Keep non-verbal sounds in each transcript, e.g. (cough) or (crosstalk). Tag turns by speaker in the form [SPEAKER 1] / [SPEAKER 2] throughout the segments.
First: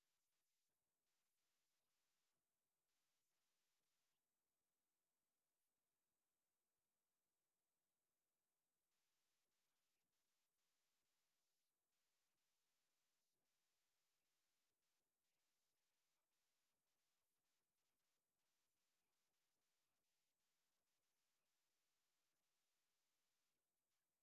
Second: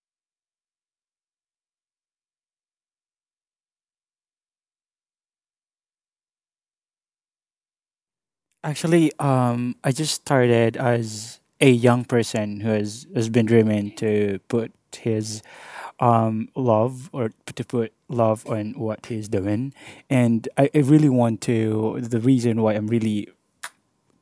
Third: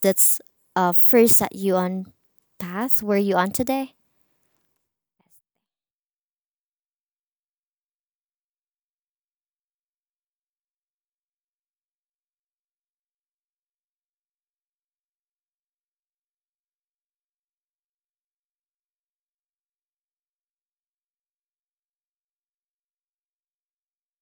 [SPEAKER 1] that's first set you on path where you on today?
[SPEAKER 2] I just started as a young person who has been dreaming to put his love or to put love on what he's doing, and I really want to. The reason why I'm really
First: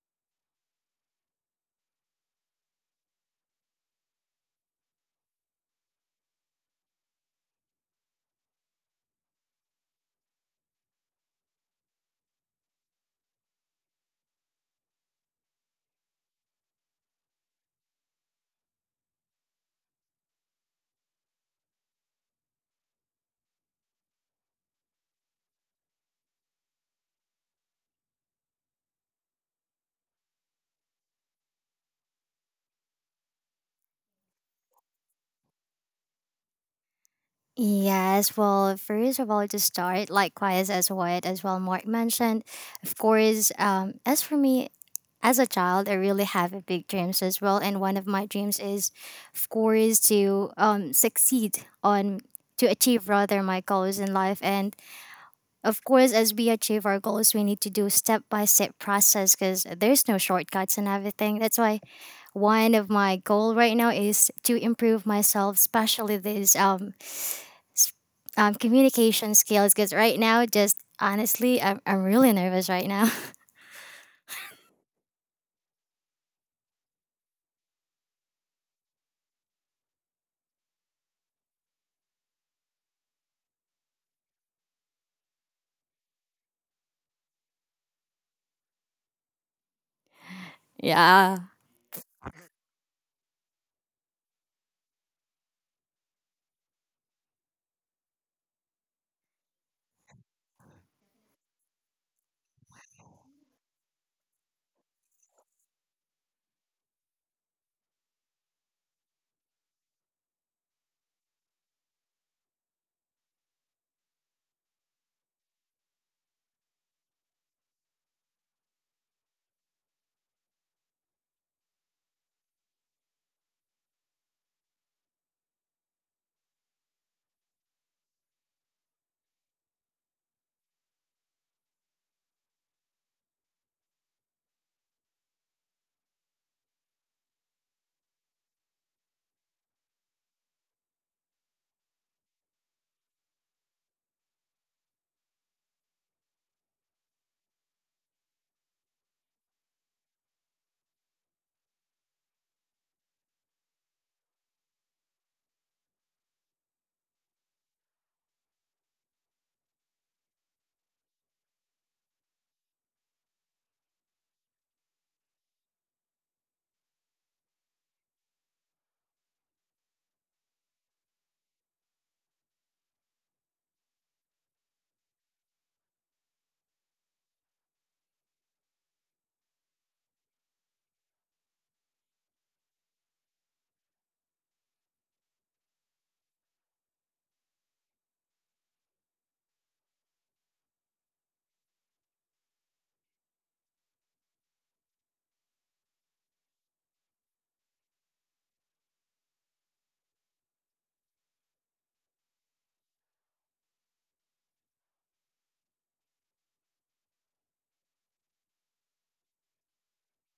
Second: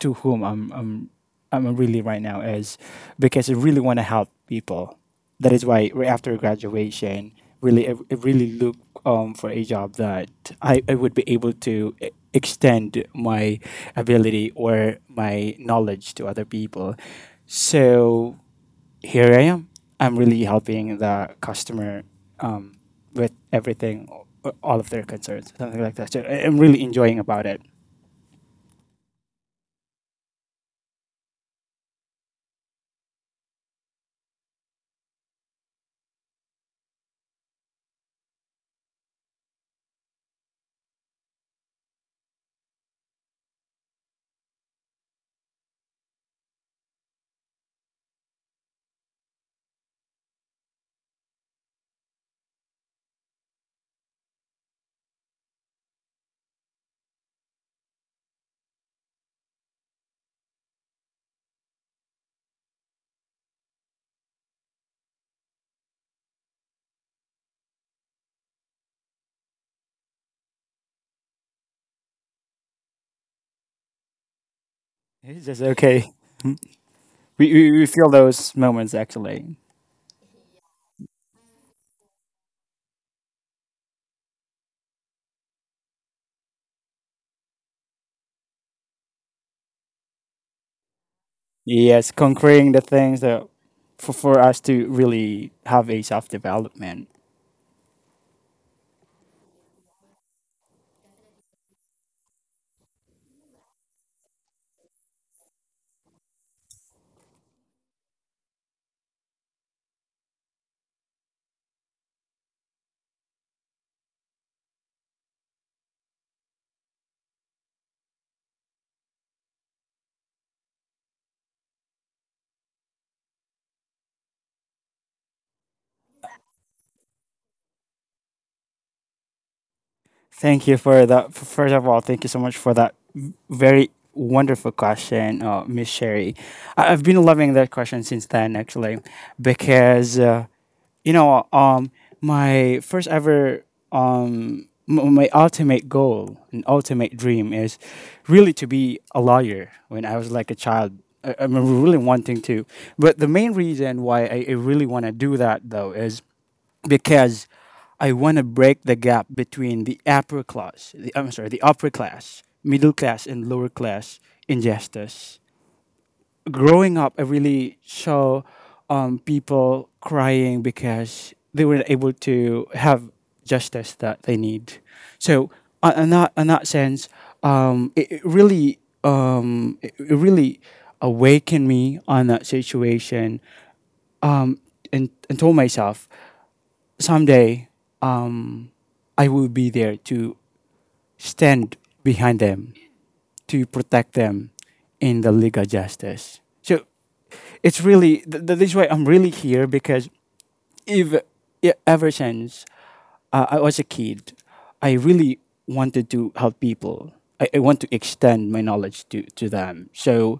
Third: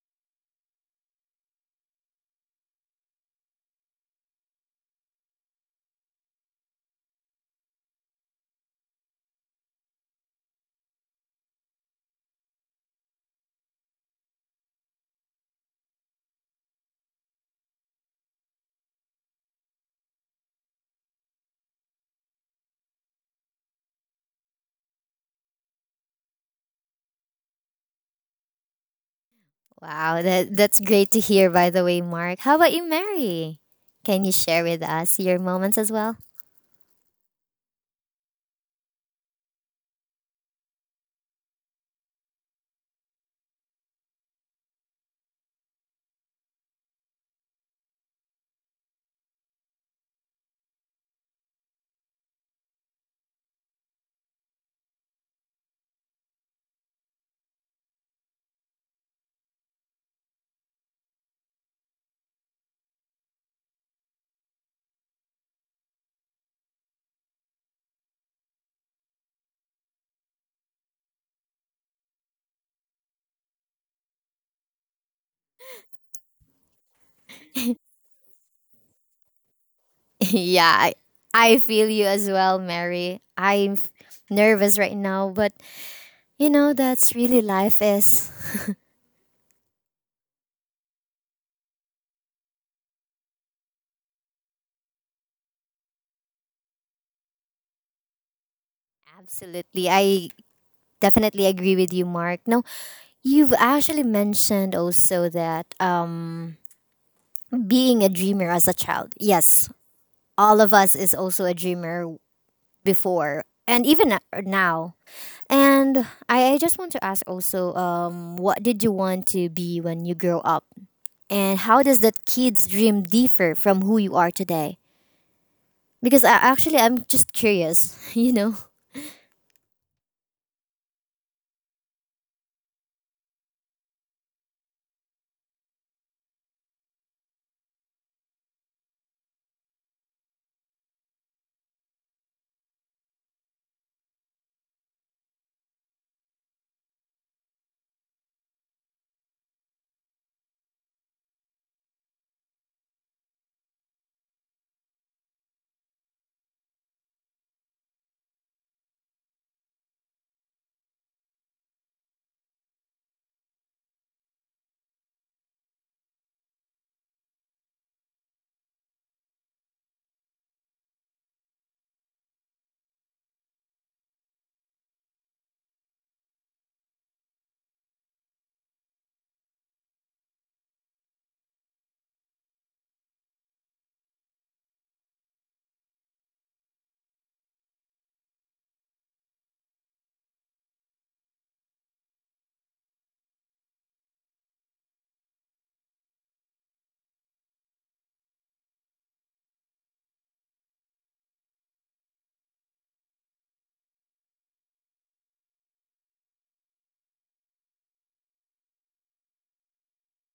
[SPEAKER 2] to whom I'm really right now is because I really want to help people. That is why right after graduation, really I really look for a job that I would be able to extend my ability or my knowledge to other people. So here I am. I'm really helping the customer, um, with everything, all of their concerns, something like that. So I'm really enjoying about it.
[SPEAKER 1] Wow, that's great to hear, by the way, Mark. How about you, Mary? Can you share with us your moments as well?
[SPEAKER 3] Yes, well, first of all, to start, likewise, as what as well Mark mentioned, of course, as for me, as a child, I really have a big dreams as well, and one of my dreams is, of course, to succeed on to achieve rather my goals in life, and of course, as we achieve our goals, we need to do step by step process because there's no shortcuts and everything. That's why one of my goal right now is to improve myself, especially this s- communication skills. Because right now, just honestly, I'm really nervous right now.
[SPEAKER 2] It's just okay. We feel those moments actually.
[SPEAKER 1] (laughs) Yeah, I feel you as well, Mary. I'm nervous right now, but you know, that's really life is. (laughs)
[SPEAKER 3] (laughs) Yeah.
[SPEAKER 2] Yes, conquering the things that for us to really have a self development.
[SPEAKER 1] Absolutely. I definitely agree with you, Mark. Now, you've actually mentioned also that being a dreamer as a child. Yes, all of us is also a dreamer before and even now. And I just want to ask also, what did you want to be when you grow up? And how does that kid's dream differ from who you are today? Because I, actually, I'm just curious, (laughs) you know?
[SPEAKER 2] Thank you for that. First of all, thank you so much for that very wonderful question, Miss Sherry. I've been loving that question since then actually, because you know, um, my first ever, my ultimate goal and ultimate dream is really to be a lawyer. When I was like a child, I'm really wanting to. But the main reason why I really want to do that though is because I want to break the gap between the upper class, the, I'm sorry, the upper class, middle class, and lower class injustice. Growing up, I really saw people crying because they weren't able to have justice that they need. So, in that sense, it really it really awakened me on that situation, um, and told myself someday um, I will be there to stand behind them, to protect them in the legal justice. So it's really this way I'm really here because if yeah, ever since I was a kid, I really wanted to help people. I want to extend my knowledge to them. So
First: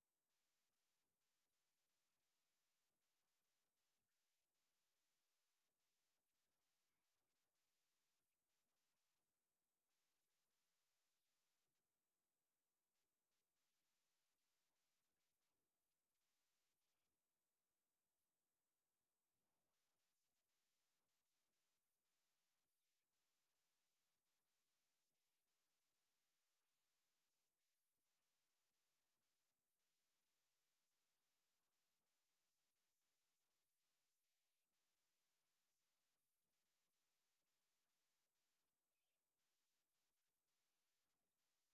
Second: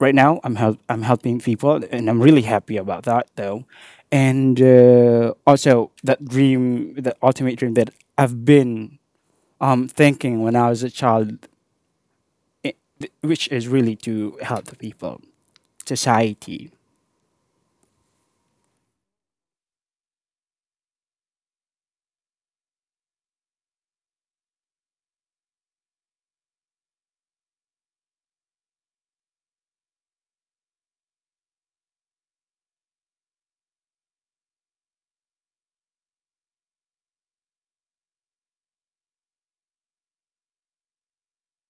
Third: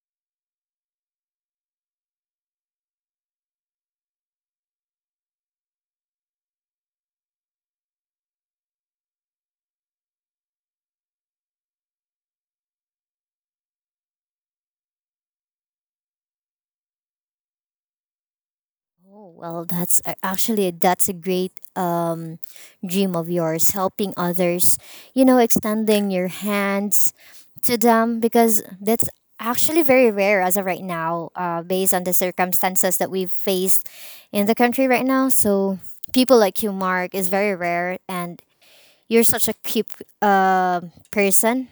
[SPEAKER 2] right now I'm helping people, and I'm really happy about that though. And also that dream, that ultimate dream that I've been thinking when I was a child, i- which is really to help the people society.
[SPEAKER 1] Oh, well, actually that's a great dream of yours, helping others. You know, extending your hands to them because that's actually very rare as of right now, based on the circumstances that we've faced in the country right now. So people like you, Mark, is very rare, and you're such a cute uh, person.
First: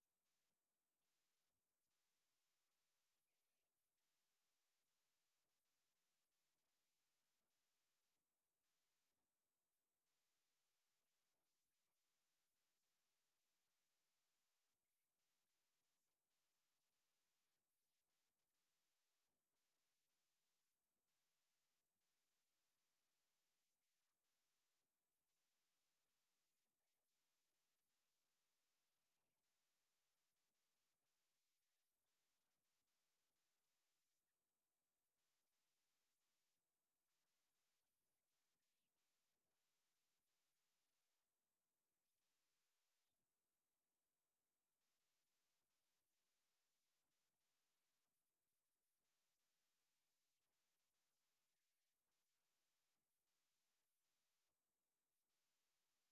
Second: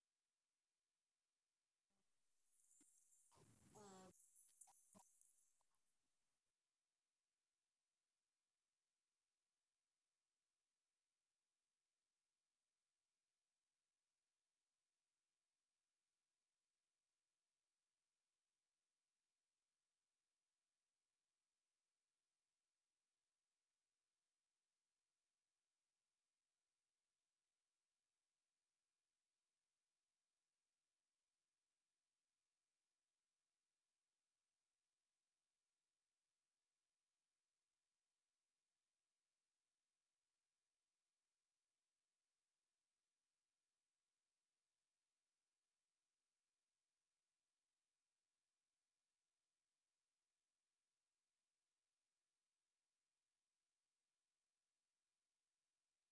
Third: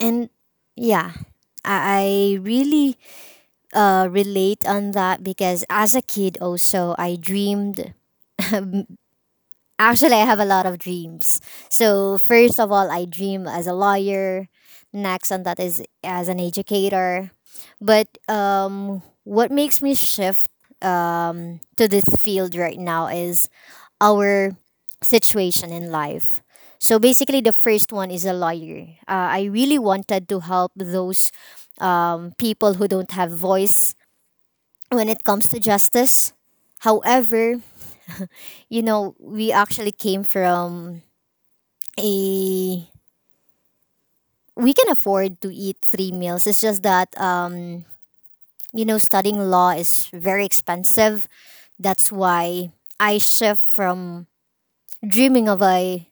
[SPEAKER 1] And yeah, I really relate on that because as a kid also I dreamed (laughs) actually I have a lot of dreams. So first of all I dream as a lawyer, next on that is as an educator. But what makes me shift to this field right now is our situation in life. So basically, the first one is a lawyer. I really wanted to help those people who don't have voice when it comes to justice. However, you know, we actually came from a we can afford to eat three meals. It's just that you know, studying law is very expensive. That's why I shift from dreaming of a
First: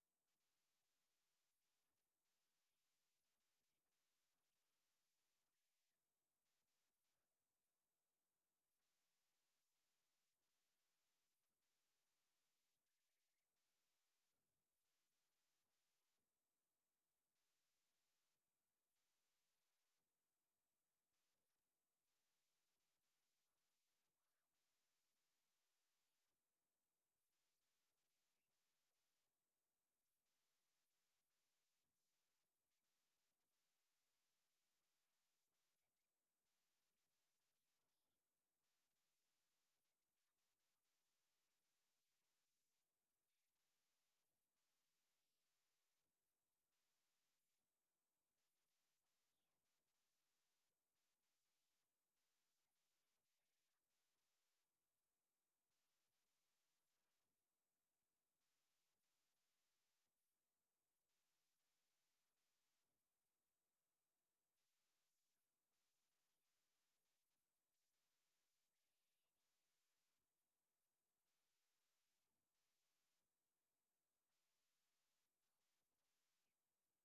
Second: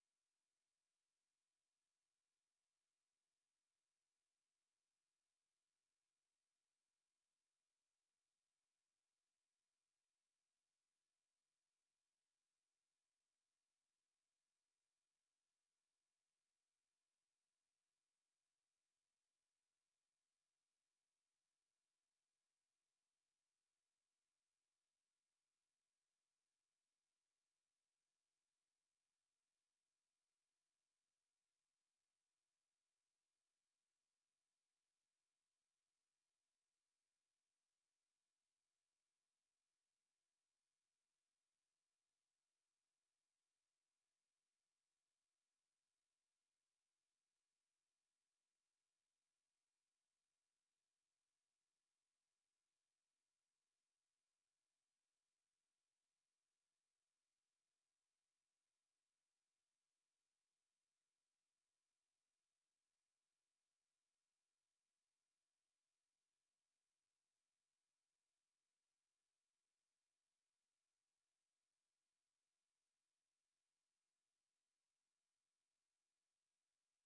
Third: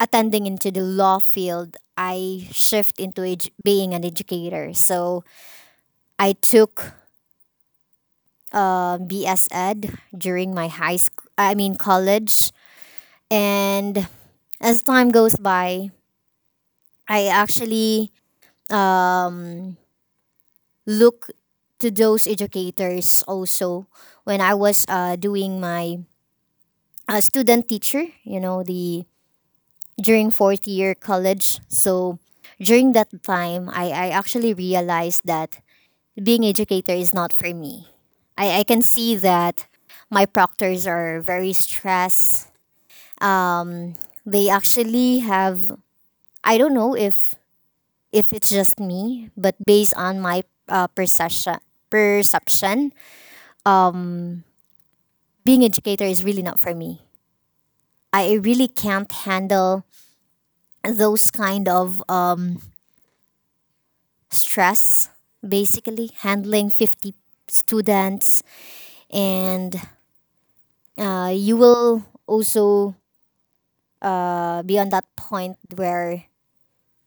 [SPEAKER 1] attending into the law field. I shift into being an educator. So I took BS Ed during my high school. I mean college, and as time goes by, I actually um, look to those educators also when I was doing my student teacher, you know, the during fourth year college. So during that time, I actually realized that being educator is not for me. I can see that my proctors are very stressed. Um, they actually have, I don't know if it's just me, but based on my uh, perception, perception, um, being educator is really not for me. I really can't handle those kind of stress. Basically, handling 50 students, and you will also be on that point where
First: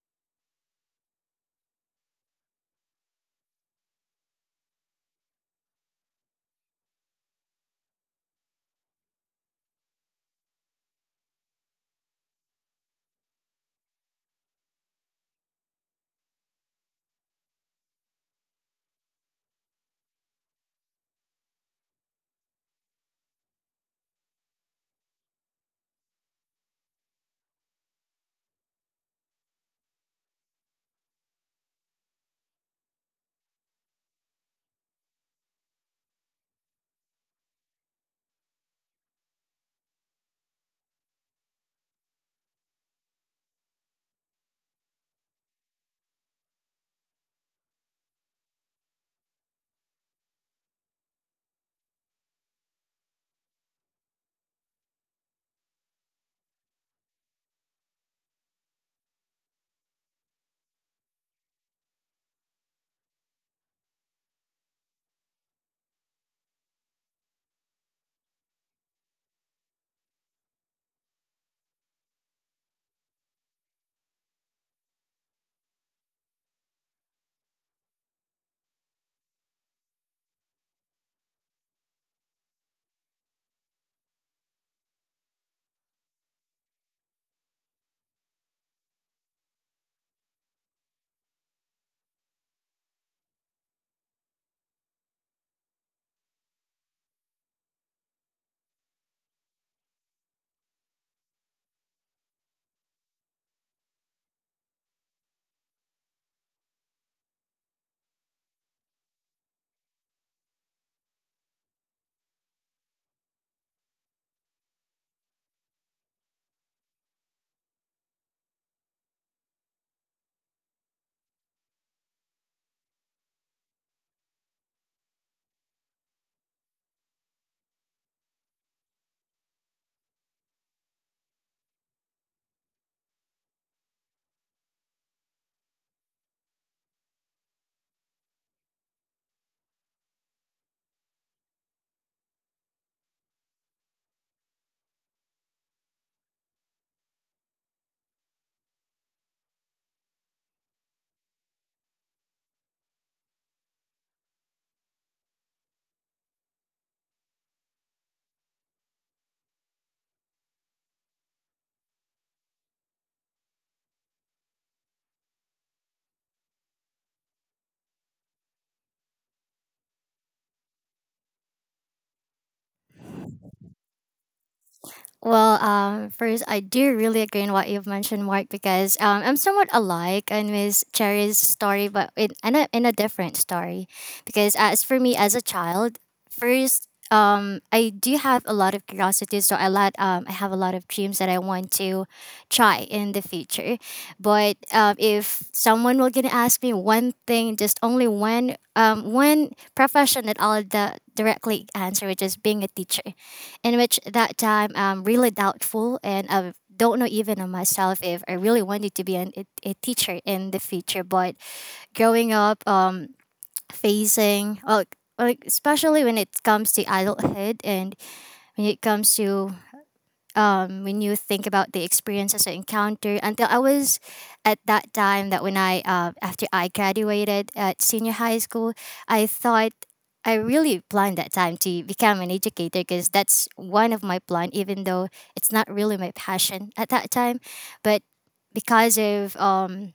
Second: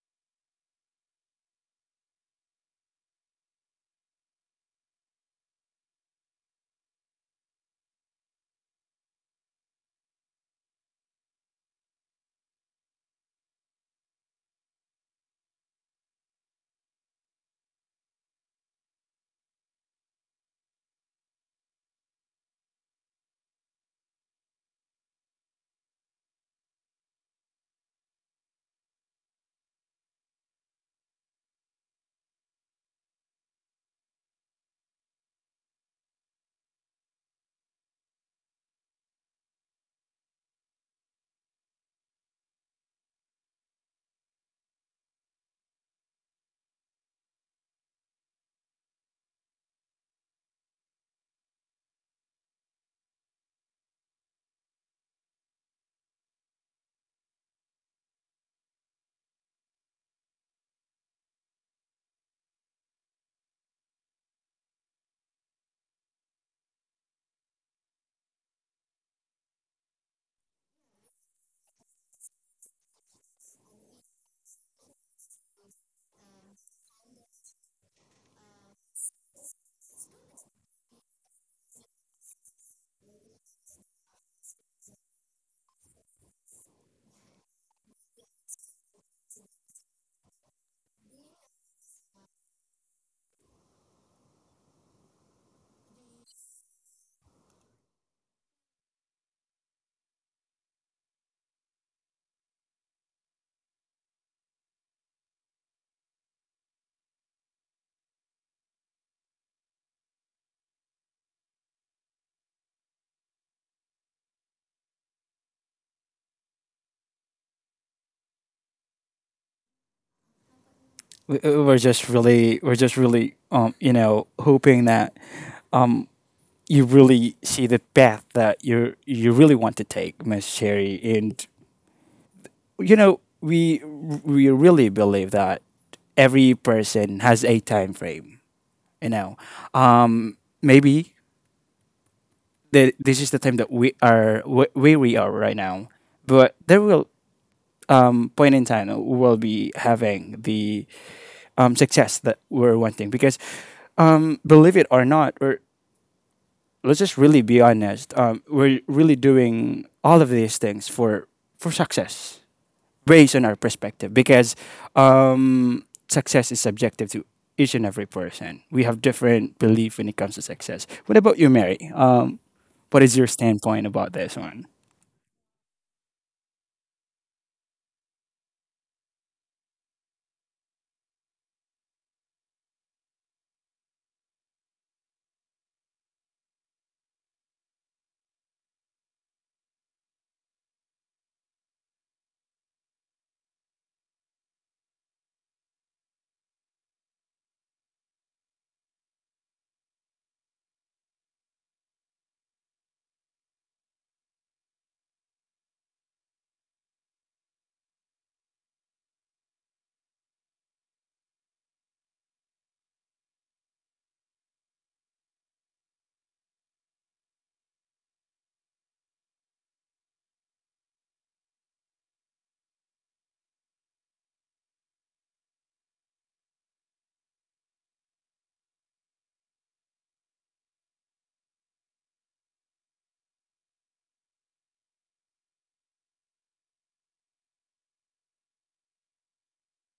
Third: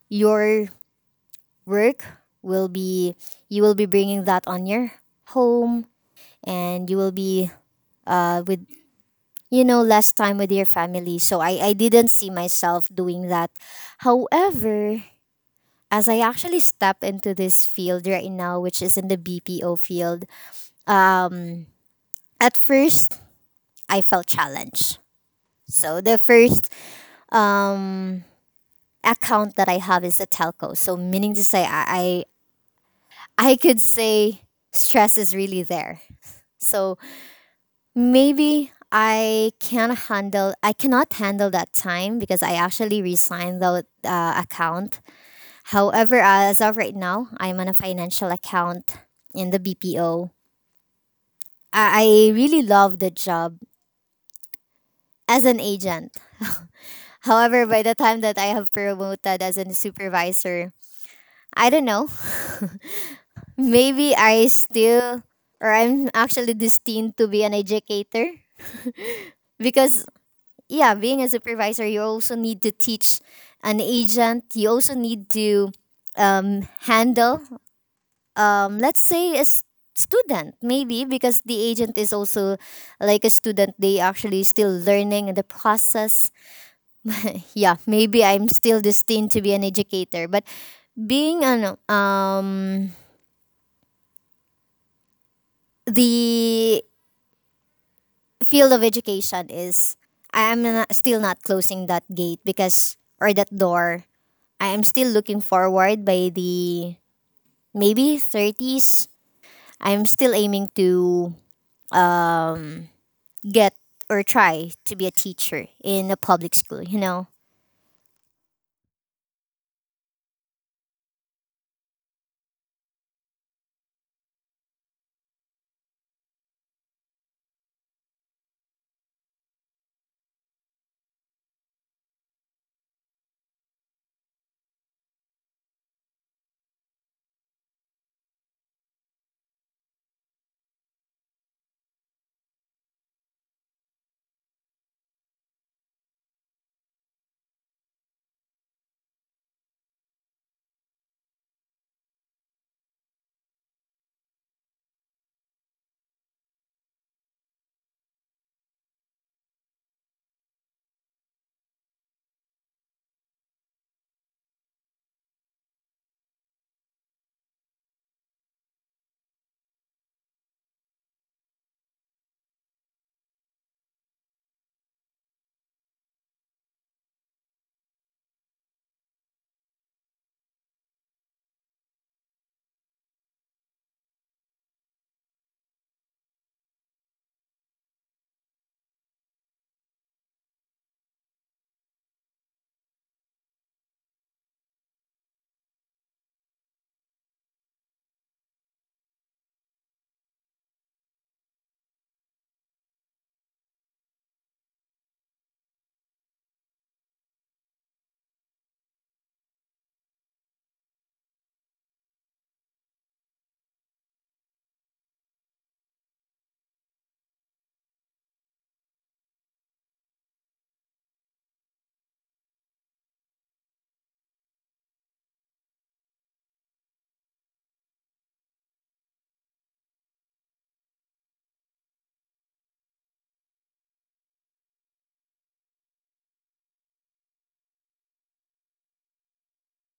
[SPEAKER 1] your work will be you will be bringing that on your home and you will be with you know, less time with your family. So I didn't see myself doing that. However, as I actually step into this field right now, which is in the BPO field, um, at first I felt challenged. So the first um, account that I have is a telco. So meaning to say, I could say stress is really there. So maybe I can handle. I cannot handle that time because I actually resigned the account. However, as of right now, I'm on a financial account in the BPO. I I really love the job as an agent. However, by the time that I have promoted as a supervisor, I don't know. (laughs) Maybe I still, or I'm actually destined to be an educator because yeah, being a supervisor, you also need to teach an agent. You also need to handle, let's say, student, maybe, because the agent is also like a student. They actually still learning in the process. (laughs) Yeah, maybe I'm still destined to be an educator. But being the field of education is, I'm not, still not closing that gate because, or that door I'm still looking forward by the maybe 30s. I'm still aiming to um, get or try to be a teacher in a public school, you know?
[SPEAKER 2] We're just really you know, hoping that um you really see the path that you really want to take, Miss Cherry, and you know, we really believe that every person has a time frame, you know. um Maybe this is the time that we are where we are right now, but there will point in time we will be having the success that we're wanting. Because believe it or not, we're, let's just really be honest. We're really doing all of these things for success, based on our perspective, because success is subjective to each and every person. We have different belief when it comes to success. What about you, Mary? What is your standpoint about this one?
[SPEAKER 3] Well, first, I do really agree in what you've mentioned, Mark, because I'm somewhat alike in Miss Cherry's story, but in a different story. Because as for me as a child, first, I do have a lot of curiosity, so I have a lot of dreams that I want to try in the future. But if someone were gonna ask me one thing, just only one, one profession that I'll directly answer, which is being a teacher in which that time I'm really doubtful and I don't know even on myself if I really wanted to be a teacher in the future. But growing up, facing, well, like especially when it comes to adulthood and when it comes to when you think about the experiences I encountered until I was at that time that when I after I graduated at senior high school, I thought I really planned that time to become an educator because that's one of my plan, even though it's not really my passion at that time, but because of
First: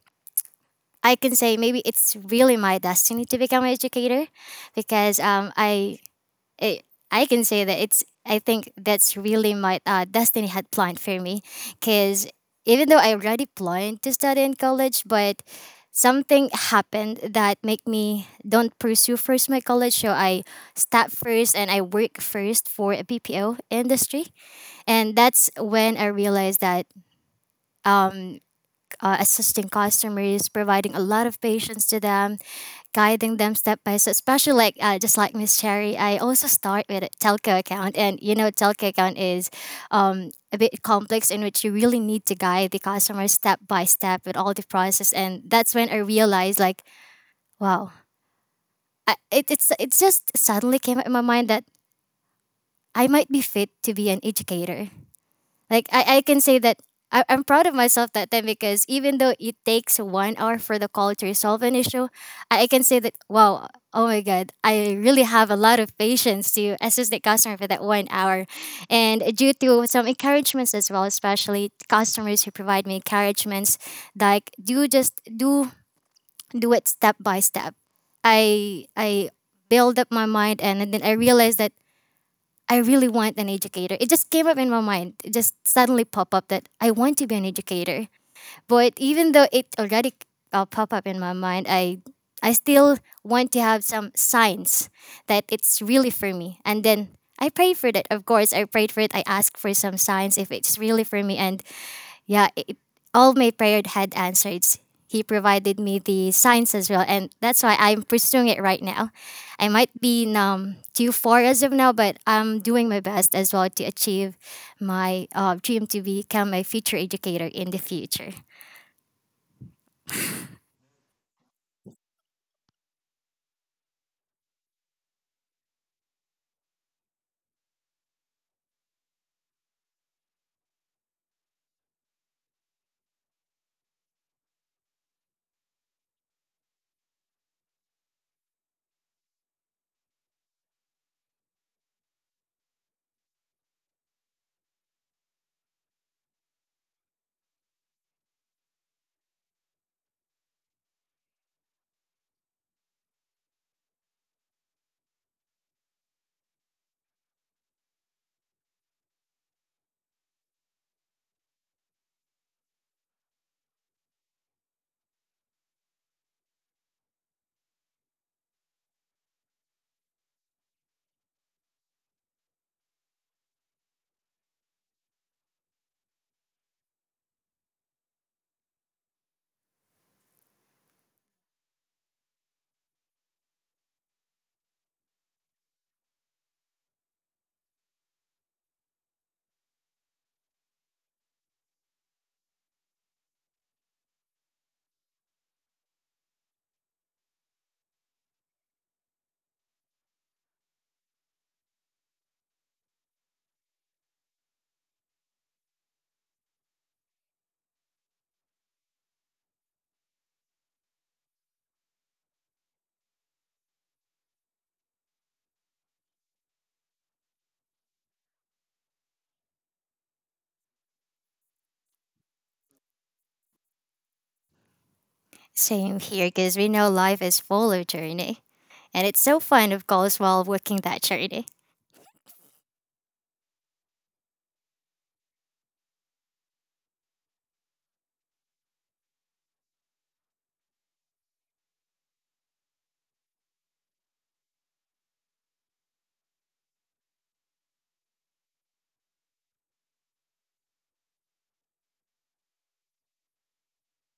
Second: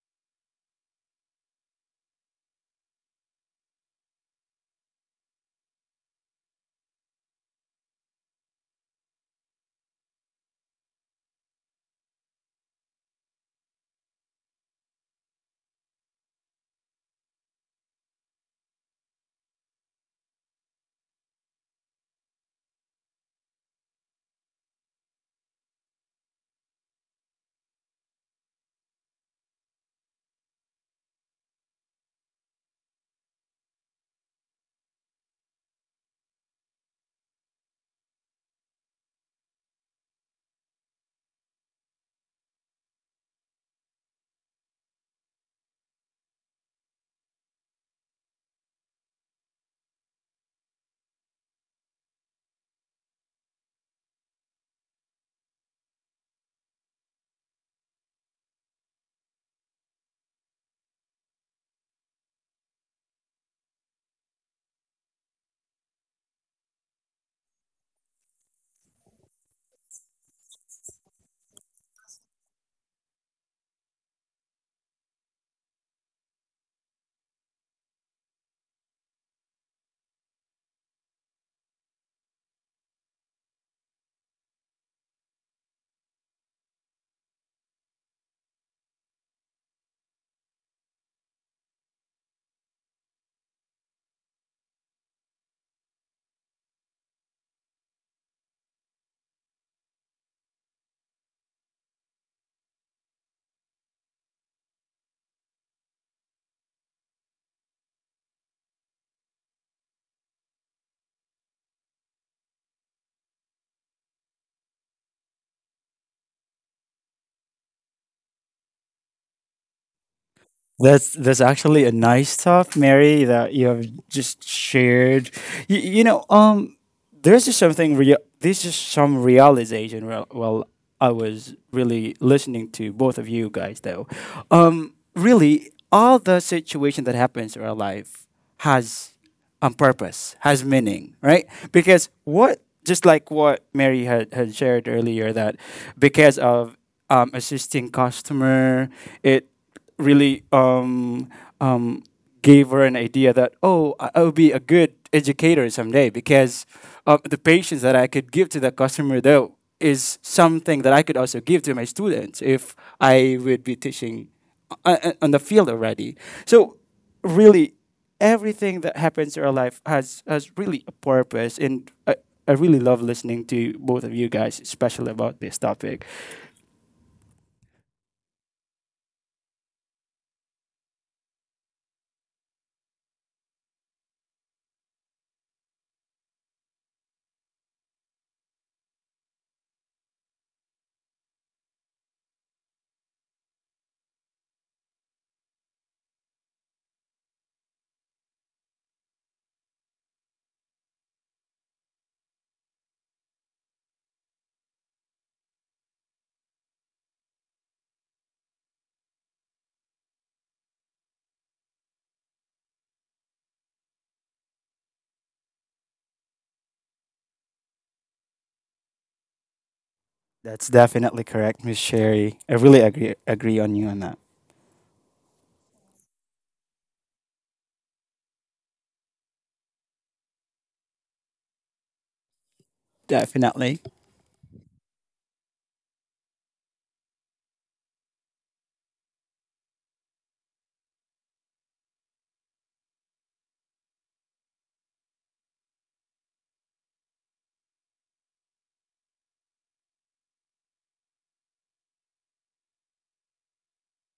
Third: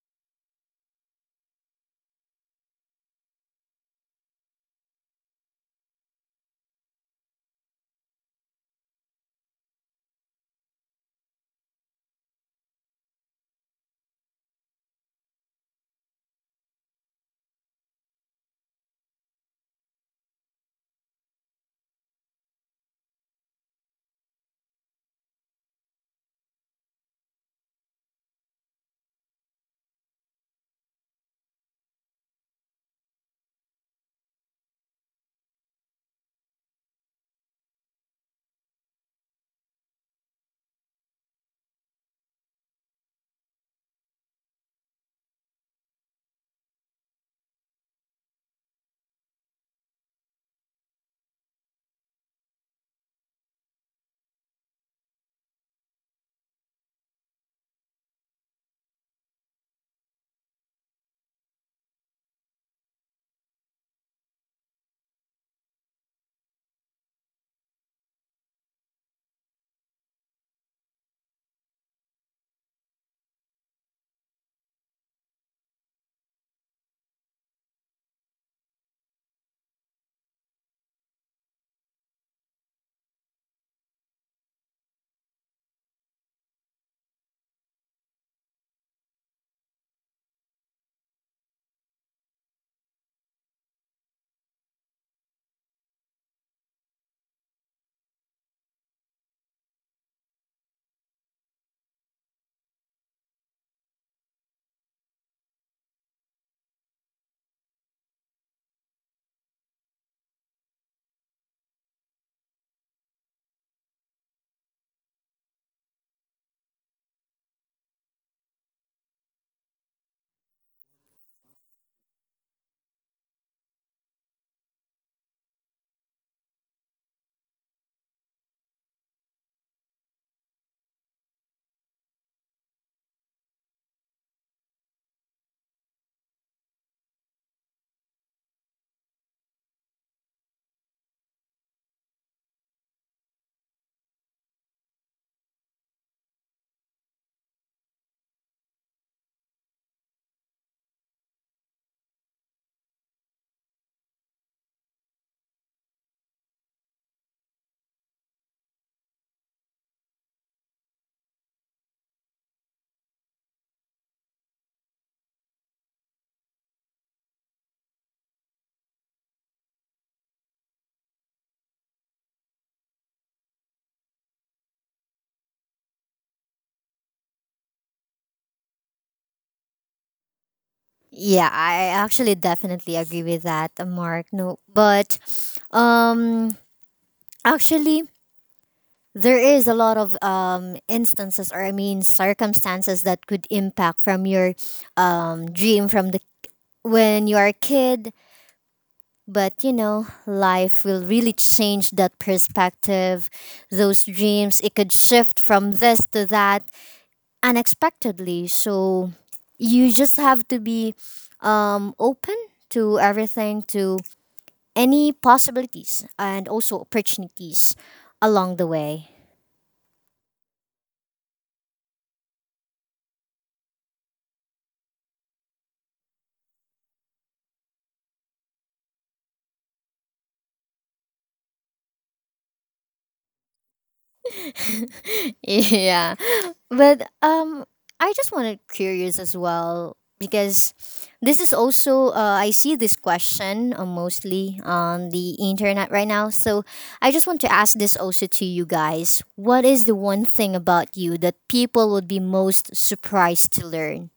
[SPEAKER 3] I can say maybe it's really my destiny to become an educator because I I can say that it's I think that's really my destiny had planned for me because even though I already planned to study in college, but something happened that make me don't pursue first my college so I start first and I work first for a BPO industry and that's when I realized that um, assisting customers providing a lot of patience to them guiding them step by step. Especially like just like Miss Cherry, I also start with a telco account, and you know telco account is a bit complex in which you really need to guide the customer step by step with all the process, and that's when I realized like wow, I, it, it's it just suddenly came up in my mind that I might be fit to be an educator. Like I can say that I'm proud of myself that time because even though it takes 1 hour for the call to resolve an issue, I can say that wow, oh my god, I really have a lot of patience to assist the customer for that 1 hour. And due to some encouragements as well, especially customers who provide me encouragements, like do just do do it step by step. I build up my mind and then I realized that I really want an educator. It just came up in my mind. It just suddenly popped up that I want to be an educator. But even though it already popped up in my mind, I still want to have some signs that it's really for me. And then I pray for that. Of course, I prayed for it. I asked for some signs if it's really for me. And yeah, all my prayer had answered. He provided me the signs as well, and that's why I'm pursuing it right now. I might be too far as of now, but I'm doing my best as well to achieve my dream to become a future educator in the future.
[SPEAKER 2] That's actually a nice thought, Mary, that you have just shared. You know, there's just something real. This is some realization. Well, I was really listening to both of you guys, though. Really, all the situation that happens in our life has a purpose, has meaning, right? Because what, just like what Mary had shared earlier, that because of assisting customer, it really um, gave her an idea that, oh, I'll be a good educator someday because the patience that I could give to the customer though is something that I could also give to my students if I would be teaching on the field already. So really, everything that happens in our life has really a purpose, and I really love listening to both of you guys, especially about this topic.
[SPEAKER 1] Yeah, I actually definitely agree with that, Mark. No, but um, actually, there is a lot of instances or I mean circumstances that could impact from your dream from the when you are a kid. But you know, life will really change that perspective. Those dreams, it could shift from this to that unexpectedly. So you just have to be open to everything, to any possibilities and also opportunities along the way.
[SPEAKER 2] That's definitely correct, Miss Sherry. I really agree on you on that.
[SPEAKER 3] Same here, because we know life is full of journey, and it's so fun, of course, while working that journey.
[SPEAKER 2] Definitely.
[SPEAKER 1] (laughs) Yeah. But I just wanted curious as well because this is also I see this question mostly on the internet right now. So I just want to ask this also to you guys. What is the one thing about you that people would be most surprised to learn?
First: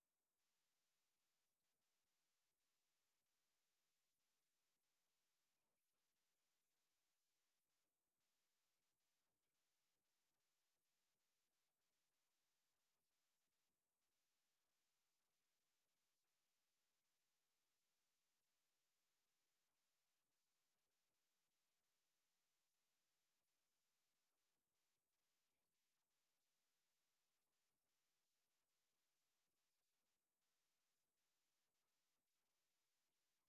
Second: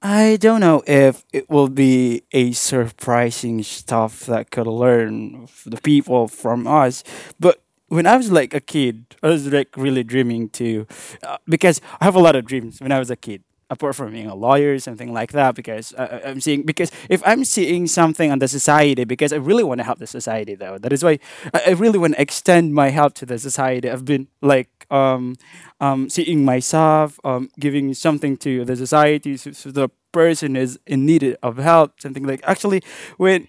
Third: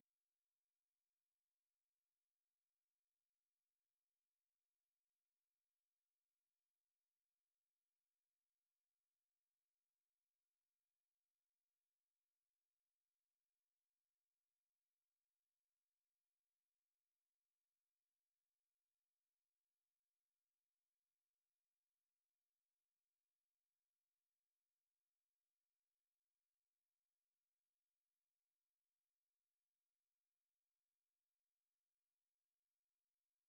[SPEAKER 2] I don't know if it will be a surprising stuff that could learn the people from us, but when I was like a kid, I was like really dreaming too, because I have a lot of dreams when I was a kid. Apart from being a lawyer, something like that, because I'm seeing, because if I'm seeing something on the society, because I really want to help the society though. That is why I really want to extend my help to the society. I've been like seeing myself, giving something to the society, so, so the person is in need of help, something like actually when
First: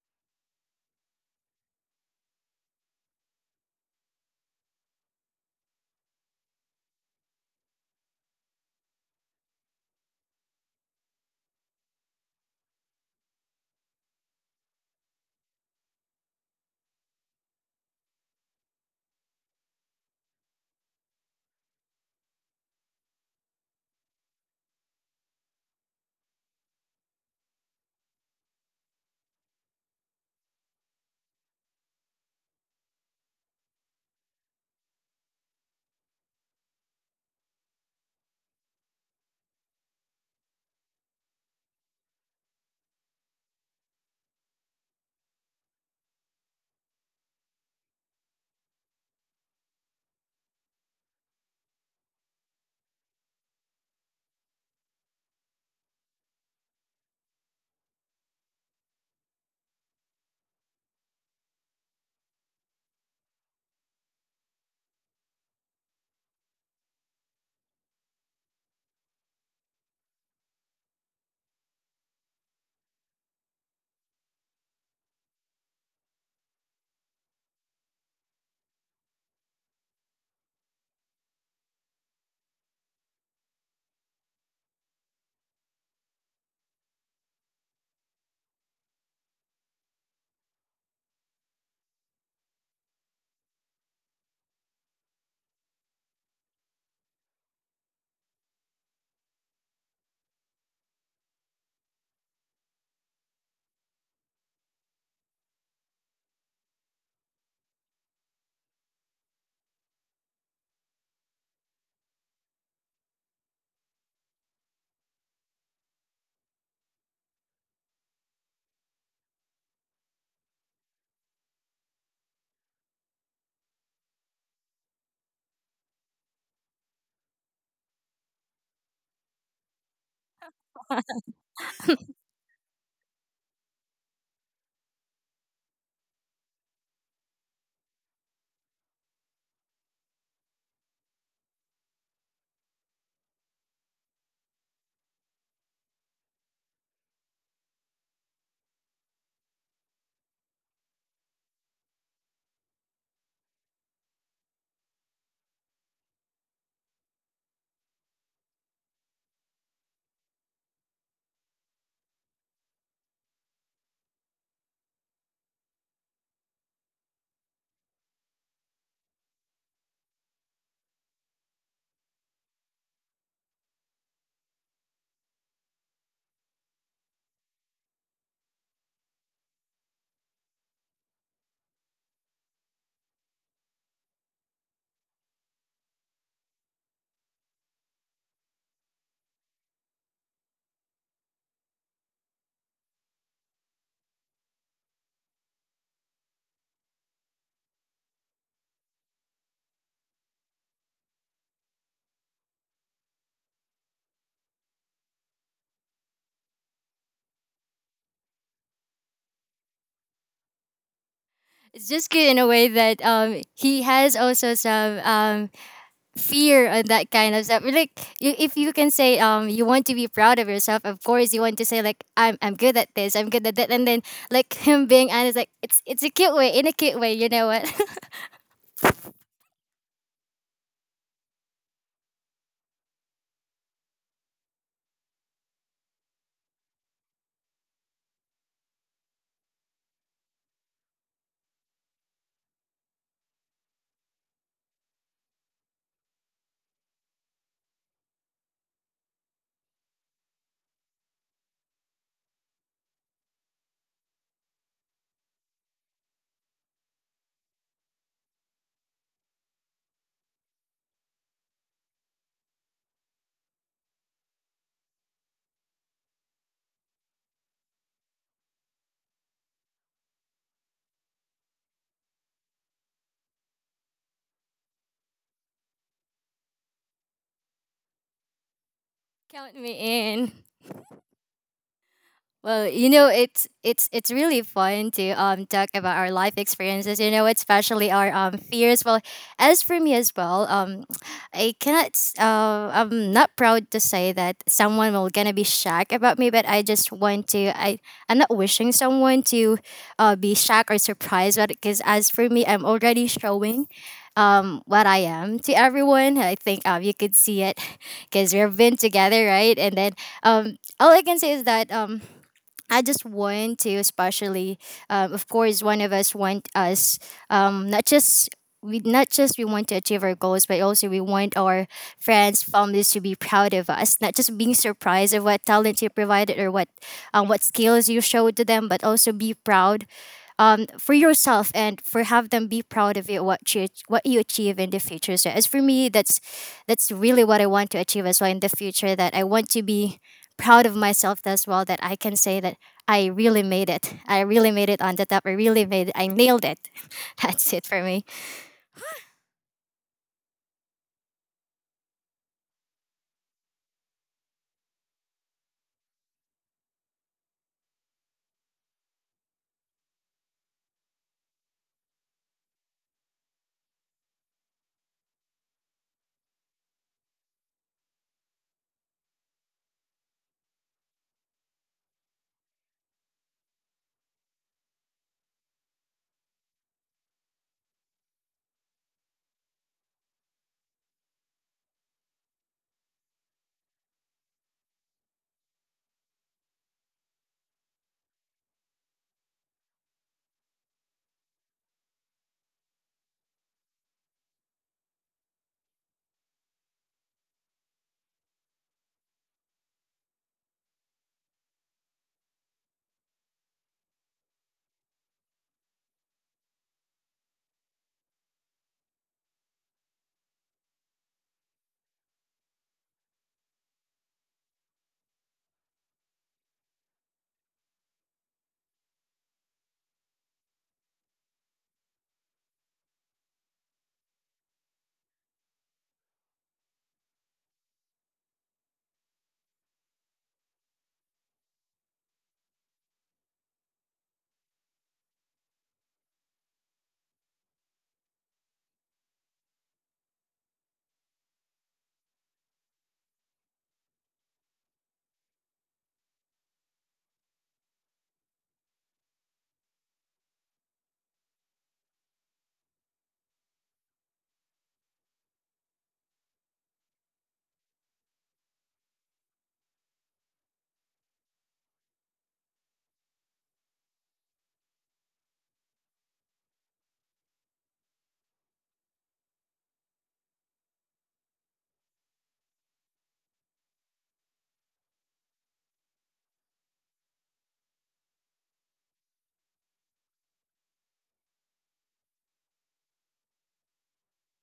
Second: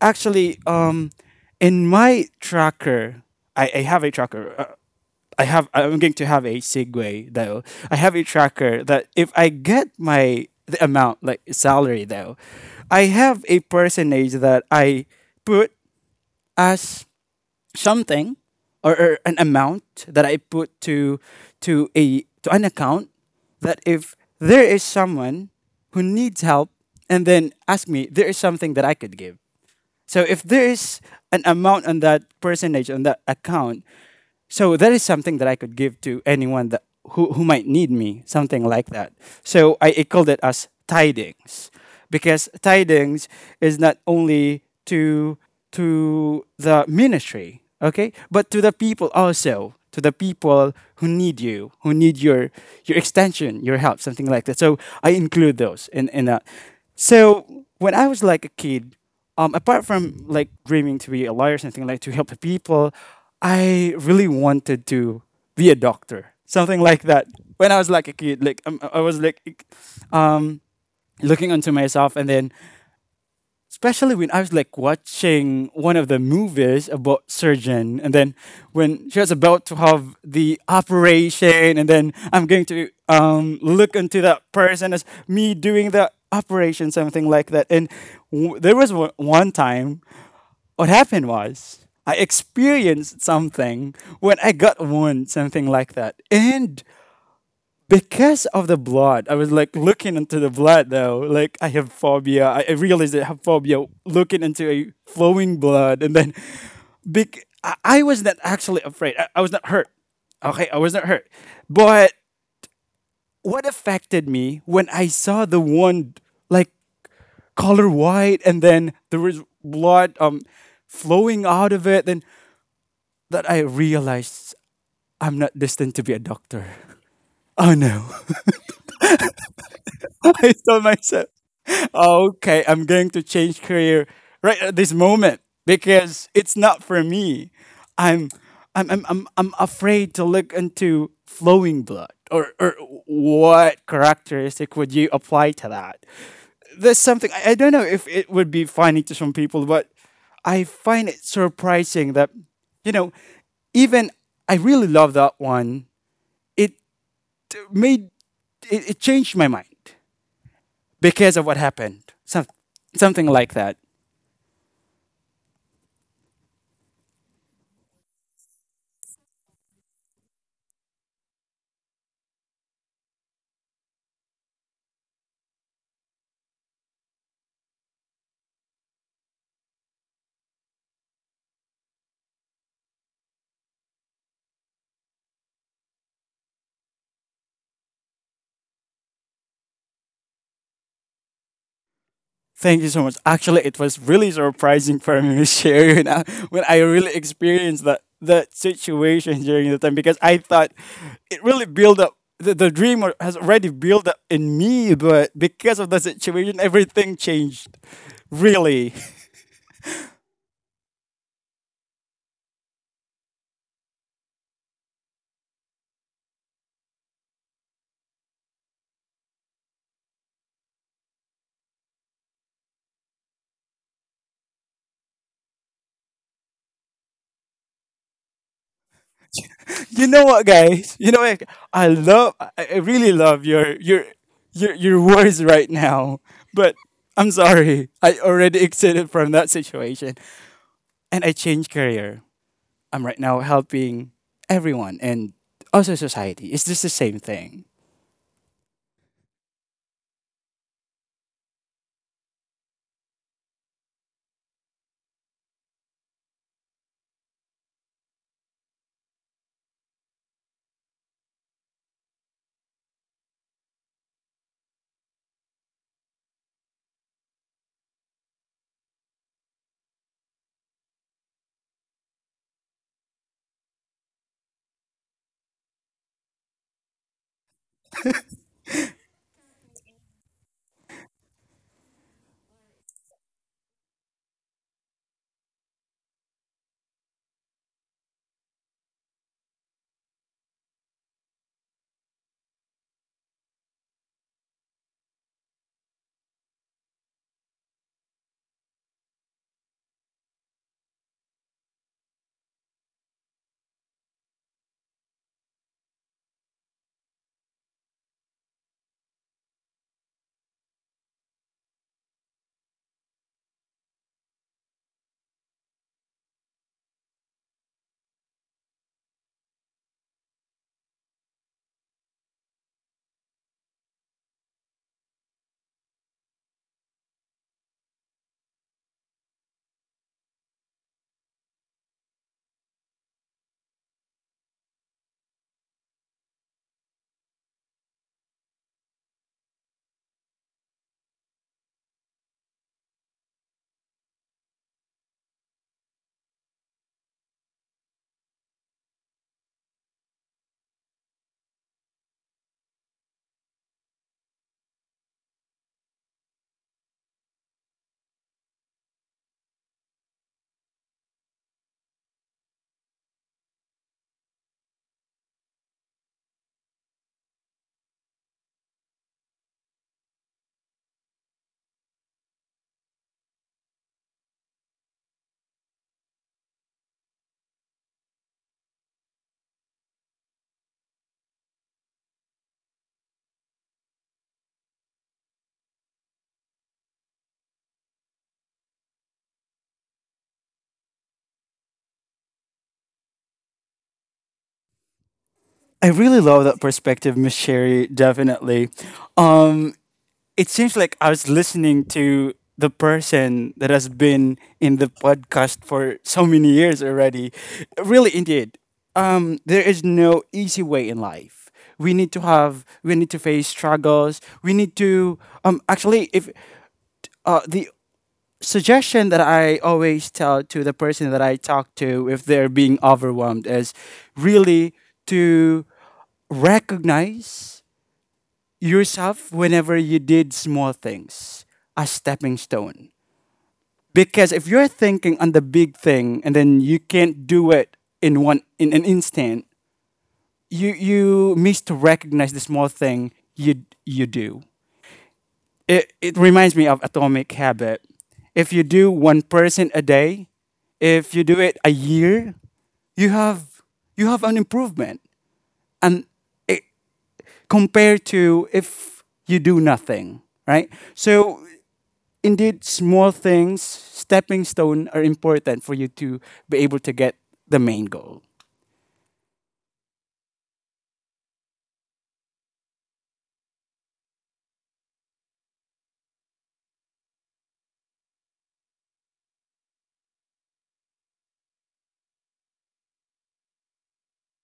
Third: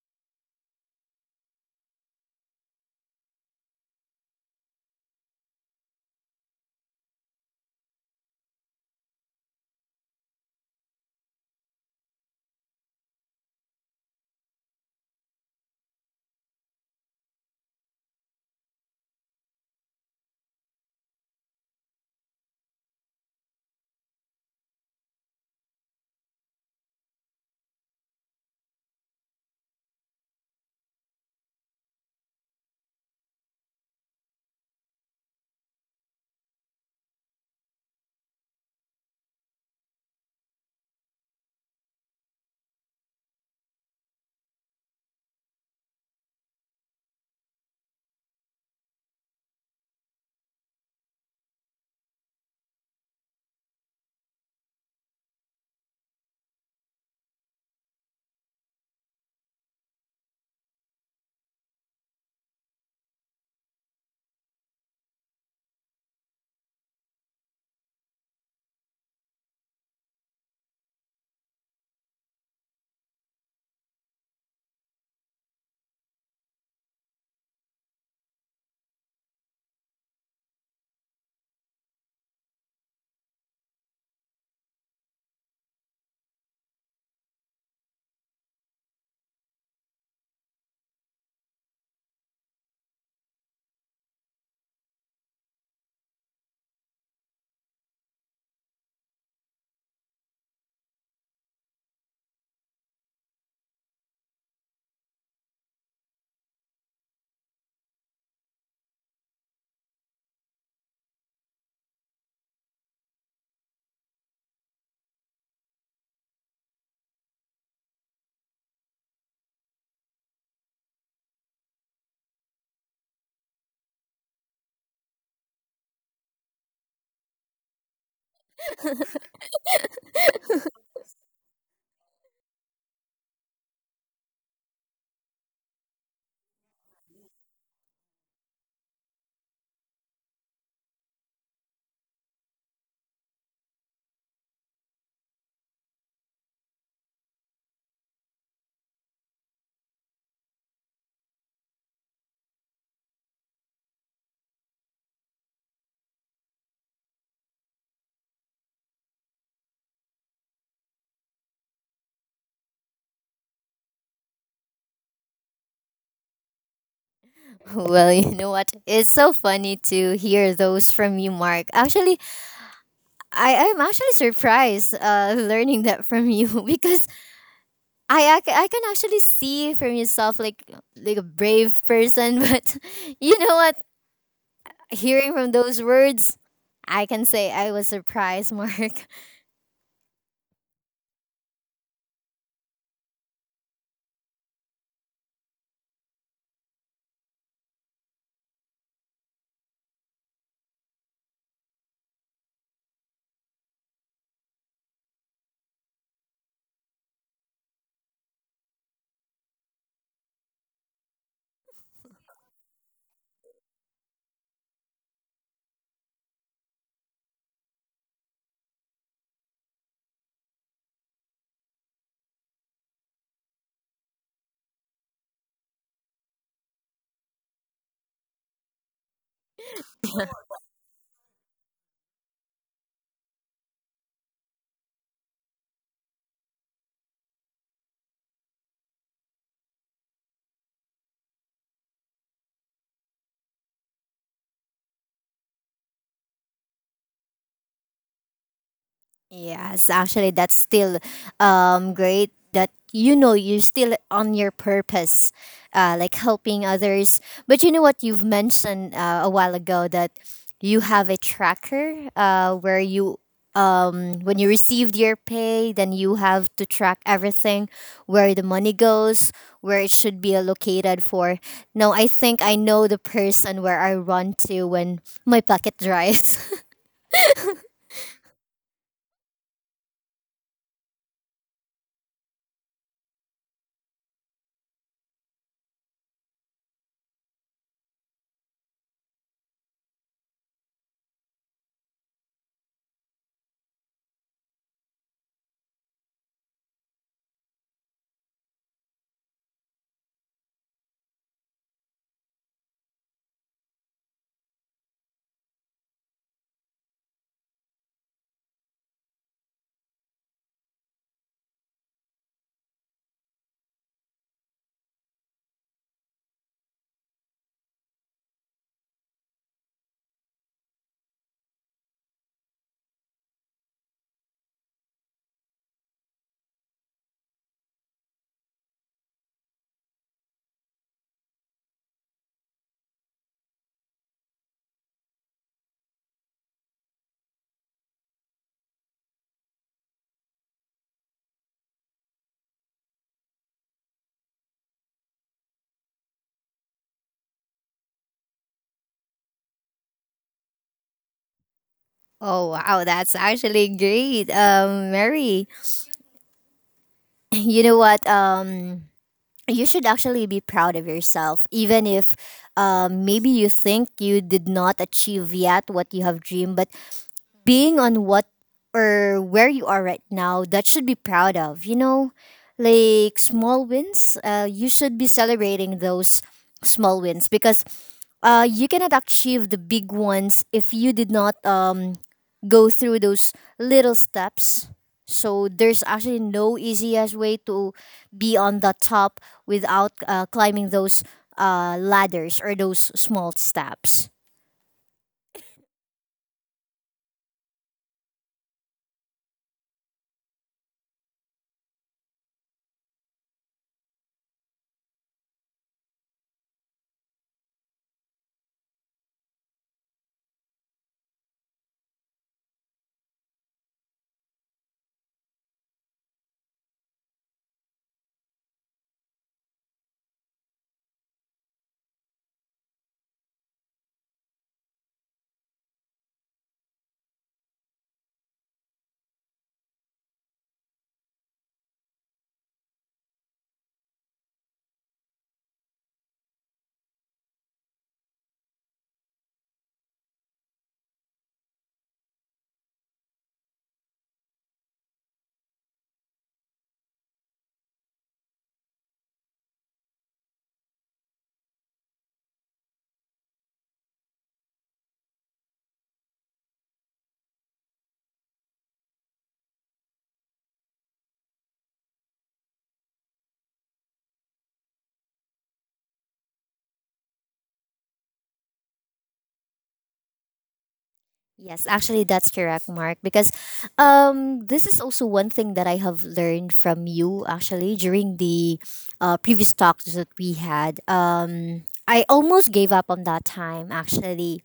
[SPEAKER 2] actually, in my tracker, I have a tracker. I'm going to have a segue though. I have a tracker that if I get my the amount like salary though, I have a percentage that I put as something, or an amount that I put to a to an account, that if there is someone who needs help and then ask me, there is something that I could give. So if there is an amount on that percentage on that account, so that is something that I could give to anyone that who might need me, something like that. So I called it as tidings, because tidings is not only to the ministry, okay, but to the people also, to the people who need you, who need your extension, your help, something like that. So I include those in that. So when I was like a kid, apart from like dreaming to be a lawyer or something like to help the people, I really wanted to be a doctor, something like that. When I was like a kid, like I was like, um, looking onto myself, and then especially when I was like watching one of the movies about surgeon, and then when she was about to have the operation, and then I'm going to look into that person as me doing the operation, something like that. And there was one time what happened was I experienced something when I got wound, something like that. And because of the blood, I was like looking into the blood though. Like I have phobia. I realized I have phobia looking into a flowing blood. And then big, I was not actually afraid. I was not hurt. Okay, I was not hurt. But what affected me when I saw the wound, like color white, and then there was blood flowing out of it, then that I realized I'm not destined to be a doctor. Oh no. (laughs) I told myself,
[SPEAKER 3] (laughs)
[SPEAKER 2] okay, I'm going to change career right at this moment because it's not for me. I'm I'm afraid to look into flowing blood, or what characteristic would you apply to that? There's something, I don't know if it would be funny to some people, but I find it surprising that, you know, even I really love that one. It made it, it changed my mind because of what happened. Something like that.
[SPEAKER 1] (laughs) Well, you know what? It's so funny to hear those from you, Mark. Actually, I am actually surprised (laughs) learning that from you (laughs) because I can actually see from yourself like a brave person, (laughs) but you know what? Hearing from those words, I can say I was surprised, (laughs) Mark.
[SPEAKER 2] Thank you so much. Actually, it was really surprising for me, (laughs) to share you know, when I really experienced that situation during the time, because I thought it really built up. The dream has already built up in me, but because of the situation, everything changed. Really.
[SPEAKER 3] It's just good in a way that he has also some fear on that kind of stuff. Like you, if you can say you want to be proud of yourself, of course you want to say like I'm good at this, I'm good at that, and then like (laughs) him being honest, like it's a cute way in a cute way. You know what?
[SPEAKER 2] You know what, guys? You know what? I really love your words right now. But I'm sorry, I already exited from that situation, and I changed career. I'm right now helping everyone and also society. It's just the same thing.
[SPEAKER 1] Yes, actually, that's still great that you know you're still on your purpose, like helping others. But you know what you've mentioned a while ago that you have a tracker where you when you received your pay then you have to track everything where the money goes where it should be allocated for now I think I know the person where I run to when my pocket dries. (laughs)
[SPEAKER 3] (laughs) Count me in. Well, you know, it's really fun to talk about our life experiences. You know, especially our fears. Well, as for me as well, I cannot. I'm not proud to say that someone will gonna be shocked about me, but I just want to. I'm not wishing someone to, be shocked or surprised. But because as for me, I'm already showing. What I am to everyone, I think you could see it, (laughs) because we've been together, right? And then all I can say is that I just want to, especially, of course, one of us want us not just we want to achieve our goals, but also we want our friends, families to be proud of us. Not just being surprised of what talent you provided or what skills you showed to them, but also be proud for yourself and for have them be proud of you what you achieve in the future. So as for me, that's really what I want to achieve as well in the future. That I want to be proud of myself as well. That I can say that I really made it. I really made it on the top. I really made it. I nailed it. (laughs) That's it for me.
[SPEAKER 1] Oh wow, that's actually great. Mary, (laughs) you know what? You should actually be proud of yourself even if maybe you think you did not achieve yet what you have dreamed, but being on what or where you are right now that should be proud of you know like small wins, you should be celebrating those small wins because you cannot achieve the big ones if you did not go through those little steps. So there's actually no easiest way to be on the top without climbing those ladders or those small steps.
[SPEAKER 2] I really love that perspective, Miss Sherry. Definitely. Um, it seems like I was listening to the person that has been in the podcast for so many years already. Really, indeed, there is no easy way in life. We need to face struggles. We need to, actually, if the suggestion that I always tell to the person that I talk to if they're being overwhelmed is really to recognize yourself whenever you did small things as stepping stone. Because if you're thinking on the big thing and then you can't do it in one in an instant, you miss to recognize the small thing you do. It reminds me of atomic habit. If you do one person a day, if you do it a year, you have you have an improvement. And it, compared to if you do nothing, right? So indeed small things, stepping stone are important for you to be able to get the main goal.
[SPEAKER 1] Yes, actually, that's correct, Mark. Because this is also one thing that I have learned from you, actually, during the previous talks that we had. I almost gave up on that time, actually.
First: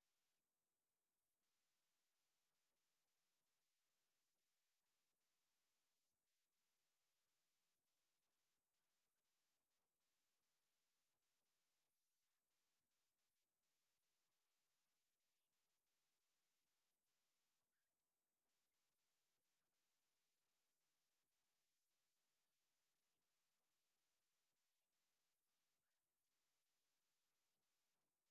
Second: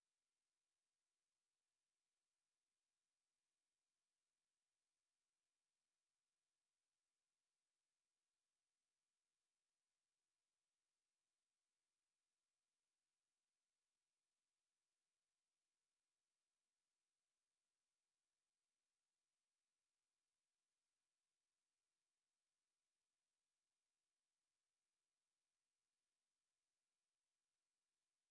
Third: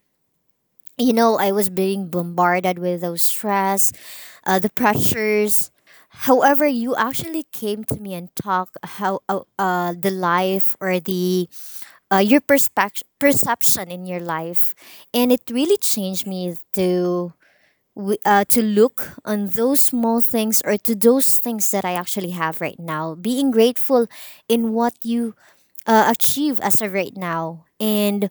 [SPEAKER 1] You know, I was being bombarded with those stress, the pressures. However, you actually came to me and talk how the life or the your perspective perception in your life, and it really changed me to to look on those small things or to those things that I actually have right now. Being grateful in what you achieve as of right now. And